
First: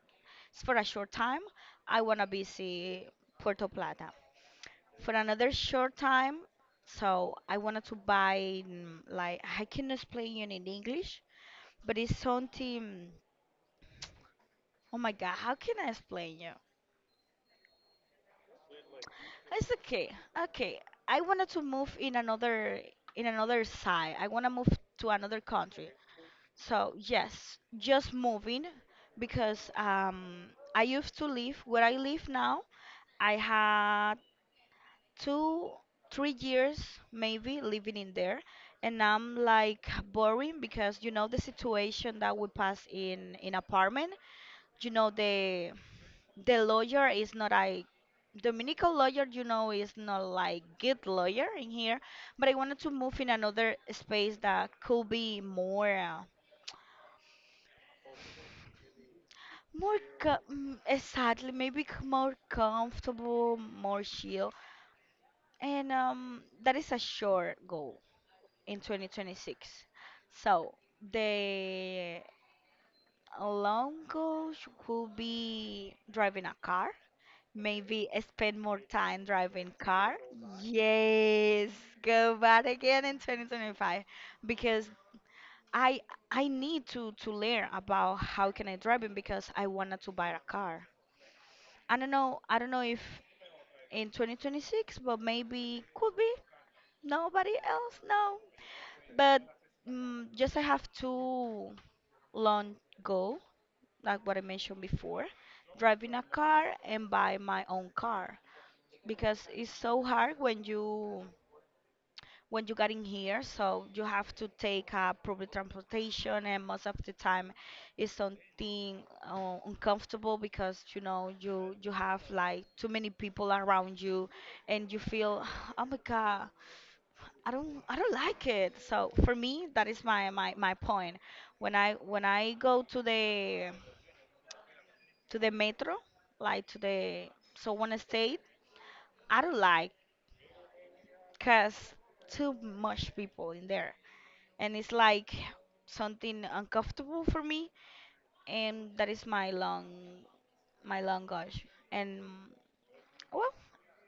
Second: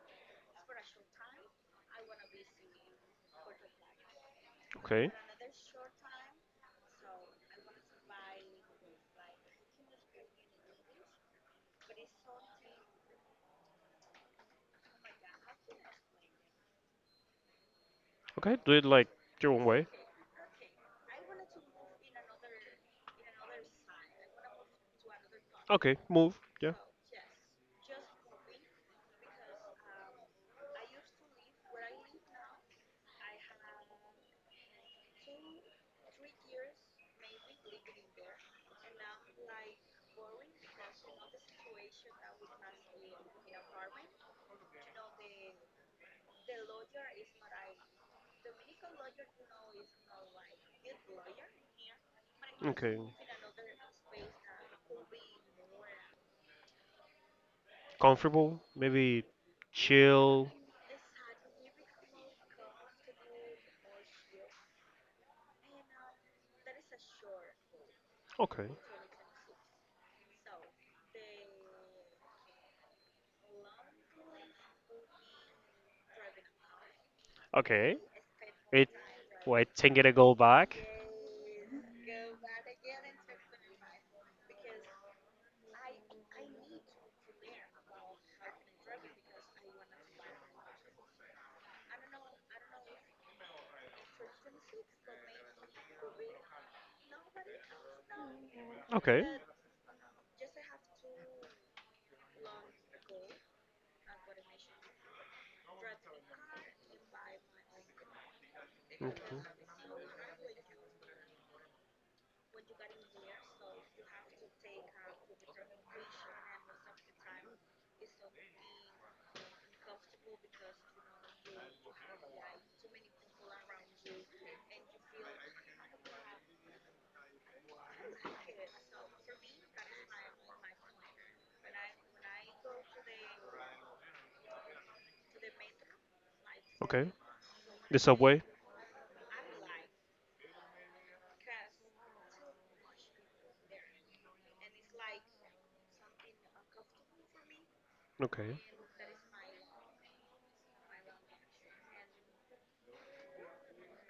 [SPEAKER 2] it's for a short time, I wanna visit Puerto Plata.
[SPEAKER 1] Okay,
[SPEAKER 2] For another short time, so I wanted to buy like I can explain you in English but it's something. Oh my God, how can I explain you?
[SPEAKER 1] okay. Do it like your own
[SPEAKER 2] It's
[SPEAKER 1] way.
[SPEAKER 2] okay. Okay, I wanted to move in another side. I want to move to another country.
[SPEAKER 1] Okay, move. Yeah.
[SPEAKER 2] So yes, just moving because I used to live where I live now. I had two, 3 years maybe living in there, and I'm like boring because you know the situation that we pass in apartment. You know the lawyer is not a Dominican lawyer, you know, is not like good lawyer in here, but I wanted to
[SPEAKER 1] Okay.
[SPEAKER 2] move in another space that could be more,
[SPEAKER 1] Comfortable. Maybe
[SPEAKER 2] more
[SPEAKER 1] chill.
[SPEAKER 2] exactly, maybe more comfortable, more chill, and that is a short goal
[SPEAKER 1] Okay.
[SPEAKER 2] in 2026. So the long goal could be driving a car.
[SPEAKER 1] Okay.
[SPEAKER 2] Maybe spend more
[SPEAKER 1] It.
[SPEAKER 2] time
[SPEAKER 1] Wait.
[SPEAKER 2] driving
[SPEAKER 1] Think it will
[SPEAKER 2] car.
[SPEAKER 1] go back.
[SPEAKER 2] Yes, go back again in 2025 because I I need to learn about how can I drive it because I wanted to buy a car. I don't know. I don't know if in 2026, but maybe could be. Nobody else, no.
[SPEAKER 1] Okay.
[SPEAKER 2] But just I have to long go like what I mentioned before, driving a car and buy my own car.
[SPEAKER 1] Okay.
[SPEAKER 2] Because it's so hard when you get in here, so you have to take public transportation, and most of the time it's something uncomfortable because you know you have like too many people around you and you feel oh my god, i don't like it. So for me that is my point when i go to the metro, like to
[SPEAKER 1] Okay.
[SPEAKER 2] the, so
[SPEAKER 1] The
[SPEAKER 2] one state.
[SPEAKER 1] subway.
[SPEAKER 2] I don't like cause too much people in there, and it's like something uncomfortable for me.
[SPEAKER 1] Okay.
[SPEAKER 2] And that is my long, my long gosh. And well,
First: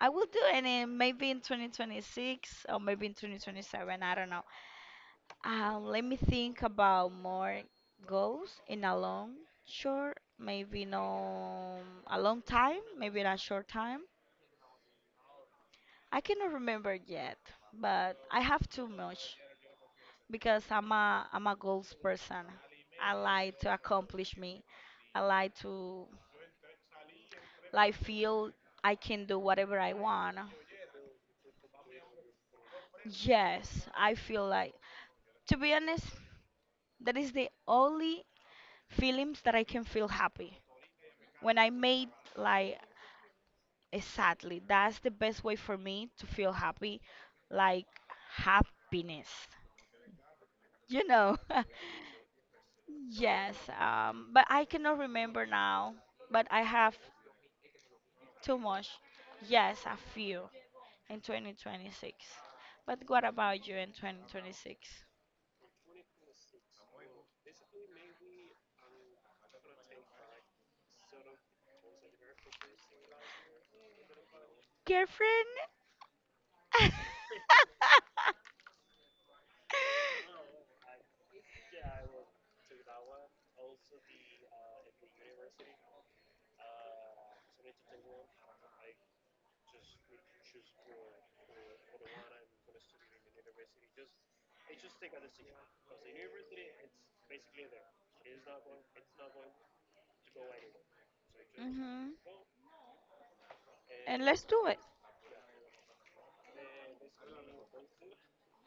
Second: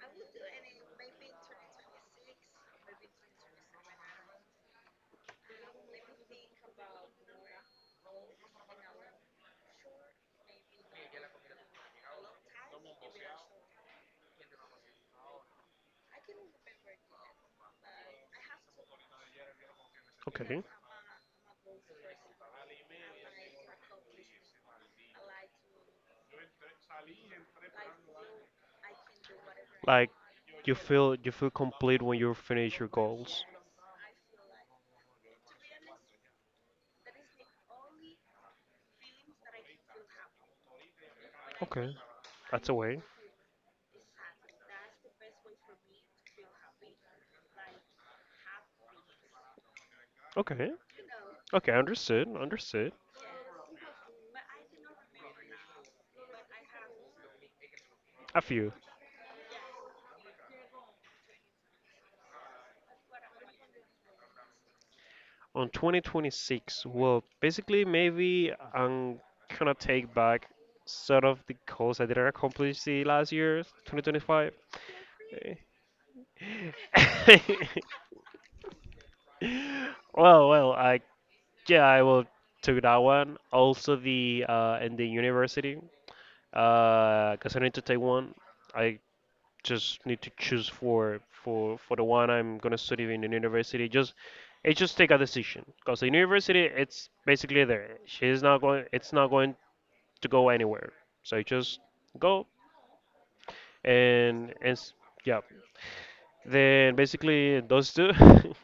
[SPEAKER 2] I will do it, and then maybe in 2026 or maybe in 2027, I don't know. Let me think about more goals in a long, short, maybe no, a long time, maybe in a short time. I cannot remember yet, but I have too much
[SPEAKER 1] Okay.
[SPEAKER 2] because I'm a goals person. I like to accomplish me. I like to like feel I can do whatever I
[SPEAKER 1] Like
[SPEAKER 2] want.
[SPEAKER 1] you feel complete when you finish your goals.
[SPEAKER 2] Yes, I feel like, to be honest, that is the only feelings that I can feel happy. When I
[SPEAKER 1] Okay.
[SPEAKER 2] made
[SPEAKER 1] That's a
[SPEAKER 2] like
[SPEAKER 1] way.
[SPEAKER 2] exactly, that's the best way for me to feel happy, like happiness.
[SPEAKER 1] Okay.
[SPEAKER 2] You know.
[SPEAKER 1] Okay, understood. Understood.
[SPEAKER 2] Yes, but I cannot remember now. But I have.
[SPEAKER 1] A
[SPEAKER 2] Too
[SPEAKER 1] few.
[SPEAKER 2] much. Yes, a few in 2026. But what about you in 2026?
[SPEAKER 1] On 2026, well, basically, maybe I'm gonna take back sort of the goals I didn't accomplish the last year, 2025.
[SPEAKER 2] Girlfriend?
[SPEAKER 1] Well, well, I yeah, I will took that one. Also the in the university, cause I need to take one. I just need to choose for the one I'm gonna study in the university. Just it just take a decision. Cause the university it's basically there. She's not going. It's not going to go anywhere. So you just
[SPEAKER 2] Mhm.
[SPEAKER 1] go
[SPEAKER 2] And let's
[SPEAKER 1] and
[SPEAKER 2] do
[SPEAKER 1] and
[SPEAKER 2] it.
[SPEAKER 1] s- yeah. Then basically those two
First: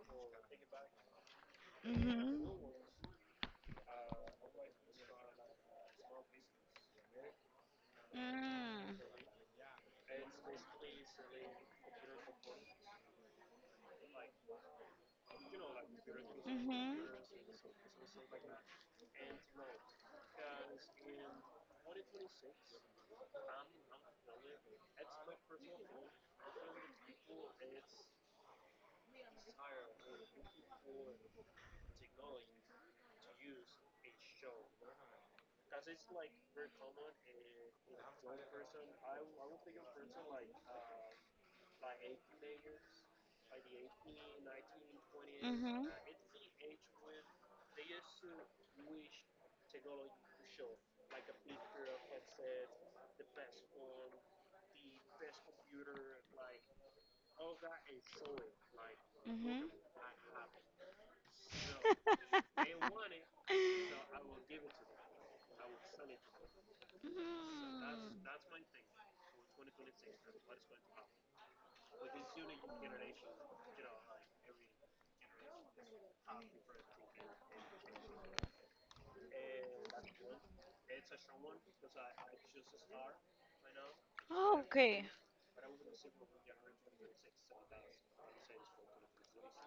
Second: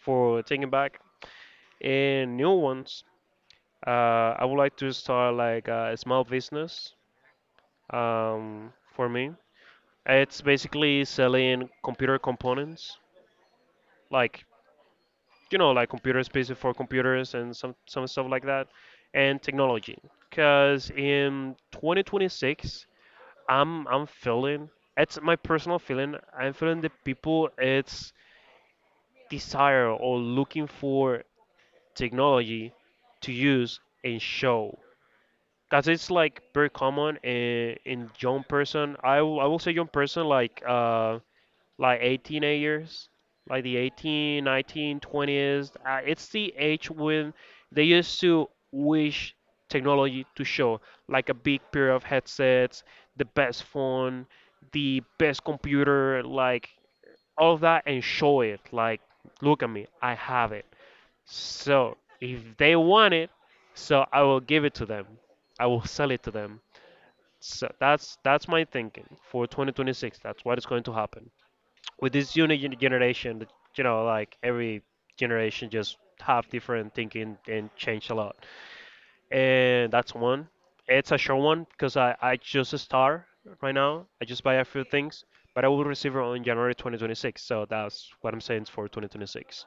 [SPEAKER 1] for taking back and
[SPEAKER 2] Mhm.
[SPEAKER 1] new ones. I would like to start like a small business.
[SPEAKER 2] Mm.
[SPEAKER 1] For me, it's basically selling computer components, like you know, like computer pieces for
[SPEAKER 2] Mhm.
[SPEAKER 1] computers and some stuff like that, and technology. Cause in 2026, I'm feeling it's my personal feeling. I'm feeling that people it's desire or looking for technology to use and show. Cause it's like very common in young person. I will say young person like like 18 years, like the 18, 19, twenties.
[SPEAKER 2] Mhm.
[SPEAKER 1] It's the age when they used to wish technology to show like a big pair of headsets, the best phone, the best computer, like all of that, and show it. Like,
[SPEAKER 2] Mhm.
[SPEAKER 1] look at me, I have it. So if they want it, so I will give it to them. I will sell it to them. So that's
[SPEAKER 2] Mm.
[SPEAKER 1] my thinking for 2026. That's what is going to happen with this generation. You know, like every generation just have different thinking and change a lot. And that's one. It's a short one because I just start right now. I just buy
[SPEAKER 2] Oh,
[SPEAKER 1] a few
[SPEAKER 2] okay.
[SPEAKER 1] things, but I will receive it on January 2026. So that's what I'm saying for 2026.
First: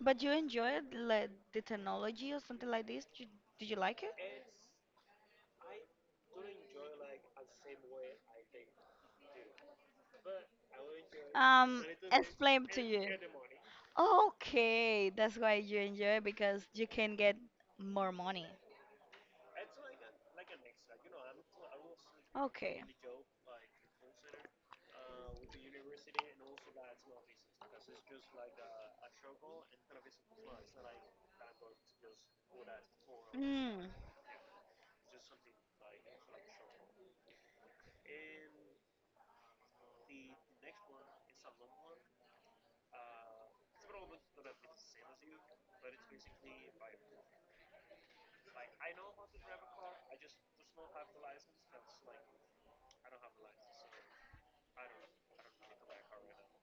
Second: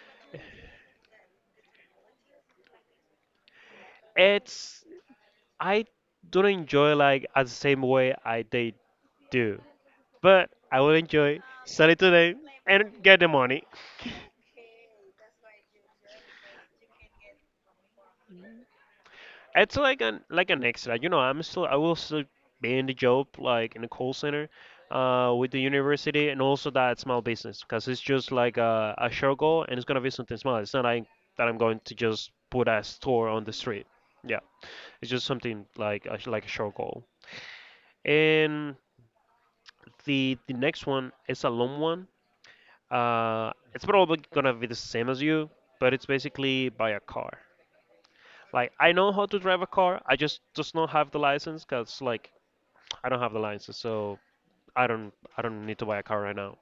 [SPEAKER 2] But you enjoyed like the technology or something like this? You, did you like it?
[SPEAKER 1] It's I don't enjoy like as the same way I they do, but I will enjoy
[SPEAKER 2] Um,
[SPEAKER 1] sell it to them
[SPEAKER 2] Explain to
[SPEAKER 1] and
[SPEAKER 2] you.
[SPEAKER 1] get the money.
[SPEAKER 2] Okay, that's why you enjoy, because you can get more money.
[SPEAKER 1] It's like an extra, you know. I will still be
[SPEAKER 2] Okay.
[SPEAKER 1] in the job like in the call center, with the university and also that small business because it's just like a short goal and it's gonna be something small. It's not like that I'm going to just put a store on the street.
[SPEAKER 2] Mm,
[SPEAKER 1] Yeah, it's just something like like a short goal. And the next one is a long one. It's probably gonna be the same as you, but it's basically buy a car. Like I know how to drive a car, I just not have the license because like I don't have the license, so I don't need to buy a car right now.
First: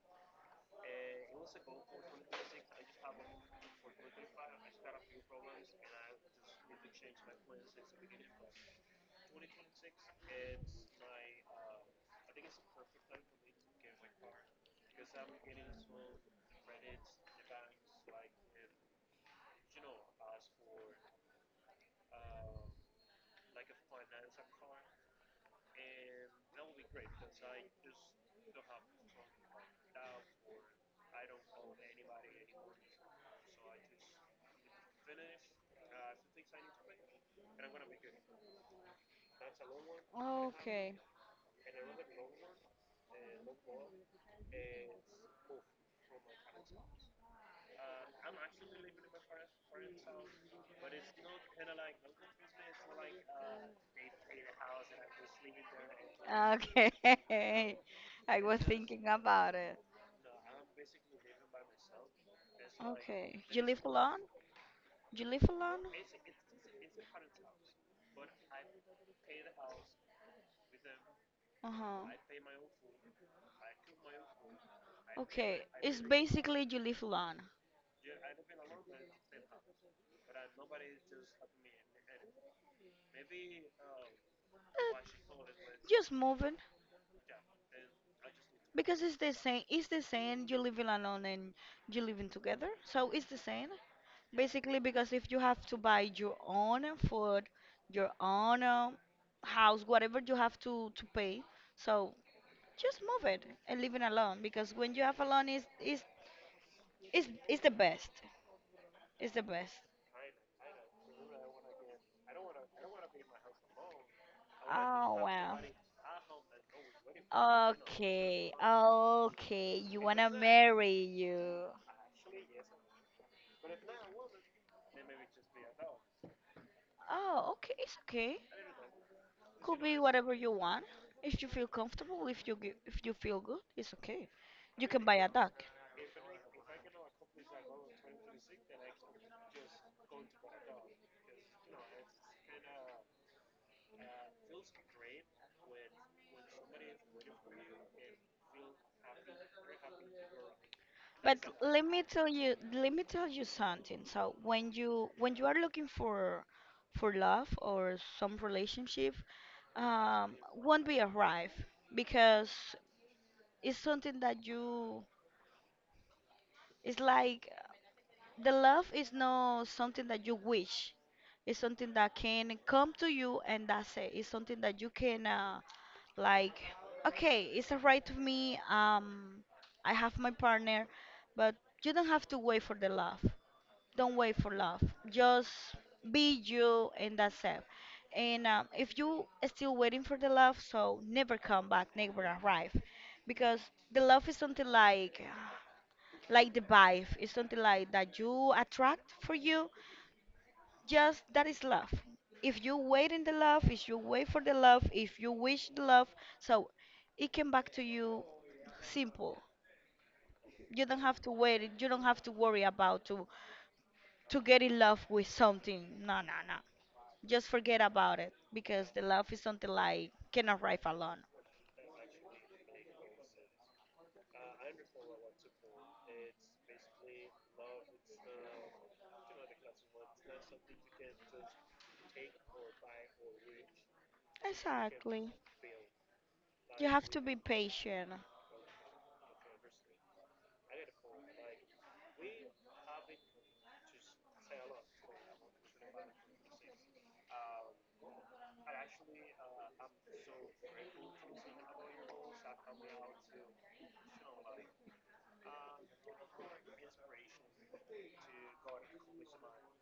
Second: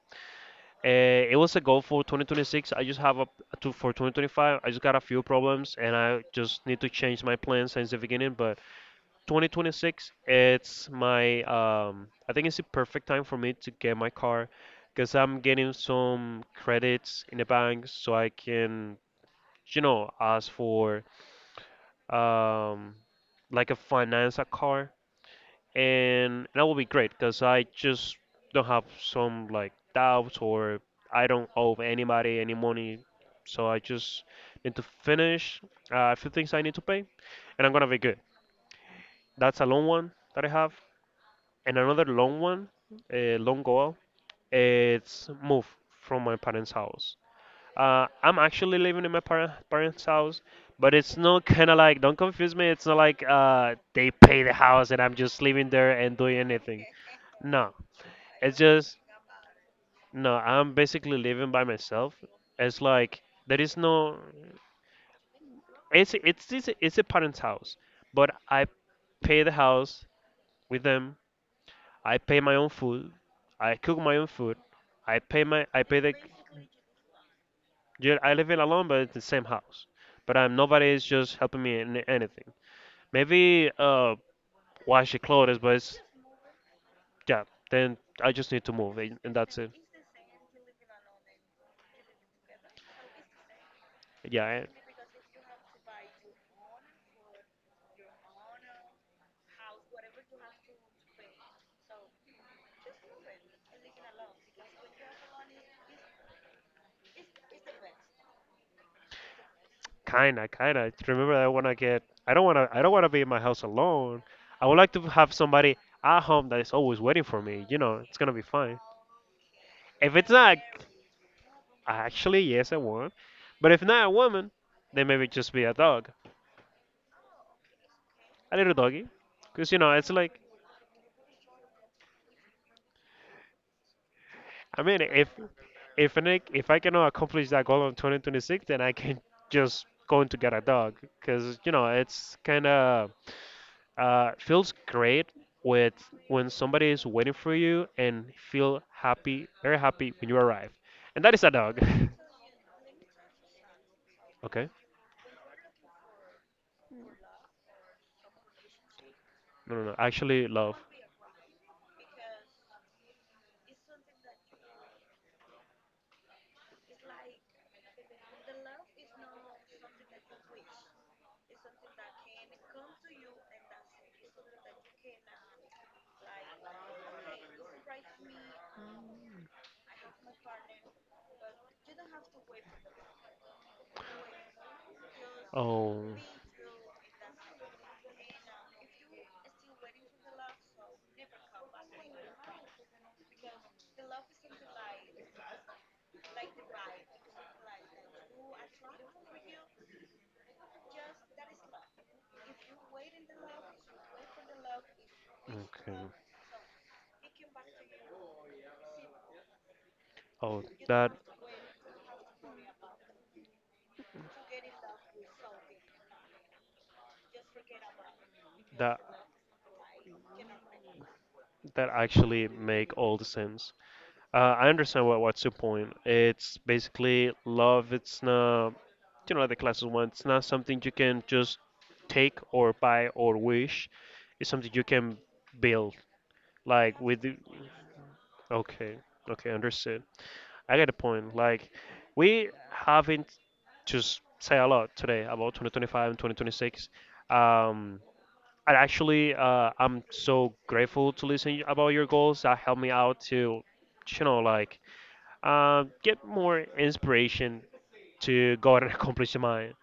[SPEAKER 1] It was a goal for 2026. I just have a to for 2025. I just got a few problems and I just need to change my plans since the beginning. But 2026, it's my I think it's the perfect time for me to get my car because I'm getting some credits in the bank so I can, you know, ask for um, like a finance a car, and that will be great because I just don't have some like doubts or I don't owe anybody any money. So I just need to finish a few things I need to pay, and I'm gonna be good. That's a long one that I have.
[SPEAKER 2] okay.
[SPEAKER 1] And another long one, a long goal, it's move from my parents' house. I'm actually living in my parents' house, but it's not kind of like, don't confuse me, it's not like they pay the house and I'm just living there and doing anything.
[SPEAKER 2] Okay.
[SPEAKER 1] No,
[SPEAKER 2] I
[SPEAKER 1] it's
[SPEAKER 2] was
[SPEAKER 1] just,
[SPEAKER 2] thinking about it.
[SPEAKER 1] no, I'm basically living by myself. It's like,
[SPEAKER 2] Okay.
[SPEAKER 1] there
[SPEAKER 2] You
[SPEAKER 1] is
[SPEAKER 2] live
[SPEAKER 1] no,
[SPEAKER 2] alone? You live alone?
[SPEAKER 1] it's a parent's house, but I pay the house with them.
[SPEAKER 2] Uh-huh.
[SPEAKER 1] I pay my own food. I cook my own food. I pay
[SPEAKER 2] Okay.
[SPEAKER 1] my I pay
[SPEAKER 2] It's
[SPEAKER 1] the,
[SPEAKER 2] basically you live alone.
[SPEAKER 1] yeah, I live in alone, but it's the same house. But I'm nobody is just helping me in anything. Maybe
[SPEAKER 2] Eh,
[SPEAKER 1] wash the clothes, but it's,
[SPEAKER 2] just moving.
[SPEAKER 1] yeah. Then I just need to move,
[SPEAKER 2] Because it's
[SPEAKER 1] and
[SPEAKER 2] the
[SPEAKER 1] and that's
[SPEAKER 2] same.
[SPEAKER 1] it.
[SPEAKER 2] It's the same. You living alone and you living together, so it's the same.
[SPEAKER 1] Yeah, I-
[SPEAKER 2] Basically, because if you have to buy your own food, your own house, whatever you have to pay, so just move it and living alone. Because when you have alone, is the best. It's the best.
[SPEAKER 1] kinda. Remember that I wanna get. I don't wanna. I don't wanna be in my house alone. I would like to
[SPEAKER 2] Oh
[SPEAKER 1] have
[SPEAKER 2] wow.
[SPEAKER 1] somebody at home that is always waiting for me. You know, it's gonna be
[SPEAKER 2] Okay,
[SPEAKER 1] fine.
[SPEAKER 2] okay. You
[SPEAKER 1] If it's
[SPEAKER 2] wanna
[SPEAKER 1] not—
[SPEAKER 2] marry you?
[SPEAKER 1] actually, yes, I want. But if not a woman, then maybe just be a dog,
[SPEAKER 2] Oh, okay. It's okay.
[SPEAKER 1] a little doggy, because you
[SPEAKER 2] Could
[SPEAKER 1] know
[SPEAKER 2] be
[SPEAKER 1] it's
[SPEAKER 2] whatever
[SPEAKER 1] like,
[SPEAKER 2] you want. If you feel comfortable, if you feel good, it's okay.
[SPEAKER 1] I
[SPEAKER 2] You
[SPEAKER 1] mean,
[SPEAKER 2] can buy
[SPEAKER 1] if
[SPEAKER 2] a duck.
[SPEAKER 1] if an, if I cannot accomplish that goal in 2026, then I can just go to get a dog, because you know it's kind of feels great with, when somebody is waiting for you and feel happy, very happy when you arrive, and that is
[SPEAKER 2] But
[SPEAKER 1] a dog.
[SPEAKER 2] let me tell you, let me tell you something. So
[SPEAKER 1] Okay,
[SPEAKER 2] when you are looking for love or some relationship,
[SPEAKER 1] no, no, no, actually love.
[SPEAKER 2] won't be arrive because it's something that you. It's like the love is not something that you wish. It's something that can come to you, and that's it. It's something that you can. Like, okay, it's all right to me. I have my partner, but you don't have to wait for the love. Don't wait for love. Just
[SPEAKER 1] Oh.
[SPEAKER 2] be you, and that's it. And if you are still waiting for the love, so never come back, never arrive, because the love is something like the vibe, it's something like that you attract for you. Just that is love. If you wait in the love, if you wait for the love, if you wish the
[SPEAKER 1] Okay.
[SPEAKER 2] love, so it came back to you. Simple.
[SPEAKER 1] Oh,
[SPEAKER 2] You don't
[SPEAKER 1] that
[SPEAKER 2] have to wait. You don't have to worry about to get in love with something. No, no, no. Just forget about it because
[SPEAKER 1] that
[SPEAKER 2] the love is something like can arrive alone.
[SPEAKER 1] that actually make all the sense. I understand what's your point. It's basically love. It's not, you know, the classes one. It's not something you can just take or buy or wish. It's something you can
[SPEAKER 2] Exactly.
[SPEAKER 1] build.
[SPEAKER 2] You
[SPEAKER 1] Like
[SPEAKER 2] have to
[SPEAKER 1] with
[SPEAKER 2] be
[SPEAKER 1] the,
[SPEAKER 2] patient.
[SPEAKER 1] okay, okay, understood. I get the point. Like, we haven't just say a lot today about 2025 and 2026. Um, and actually, I'm so grateful to listen about your goals. That helped me out to, you know, like get more inspiration to go out and accomplish mine.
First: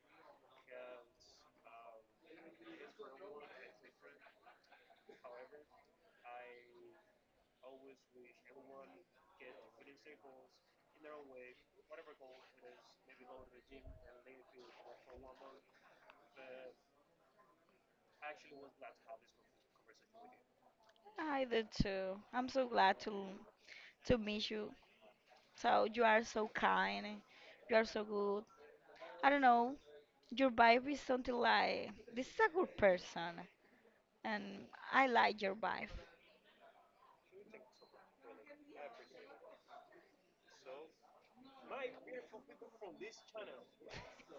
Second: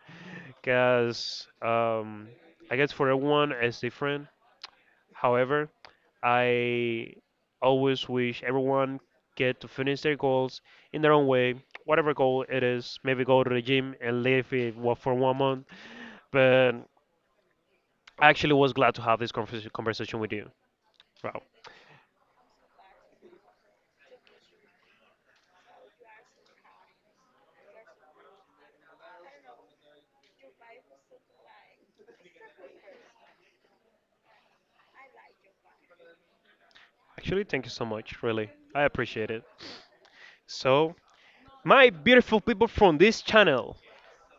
[SPEAKER 1] Because I guess for everyone it's different. However, I always wish everyone get to finish their goals in their own way, whatever goal it is. Maybe go to the gym and live it wa- for one month. But I actually was glad to have this conversation with you. Wow.
[SPEAKER 2] I do too. I'm so glad to meet you. So you are so kind. You are so good. I don't know. Your vibe is something like, this is a good person, and I like your vibe.
[SPEAKER 1] Actually, thank you so much. Really, I appreciate it. So, my beautiful people from this channel,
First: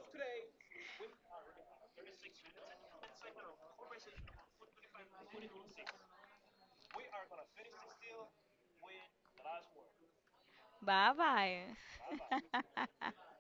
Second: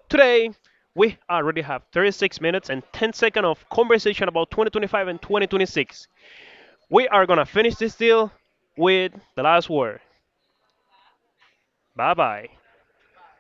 [SPEAKER 1] today we already have 36 minutes and 10 seconds of conversation about 2025 and 2026. We are going to finish this deal with the last word.
[SPEAKER 2] Bye
[SPEAKER 1] Bye
[SPEAKER 2] bye.
[SPEAKER 1] bye.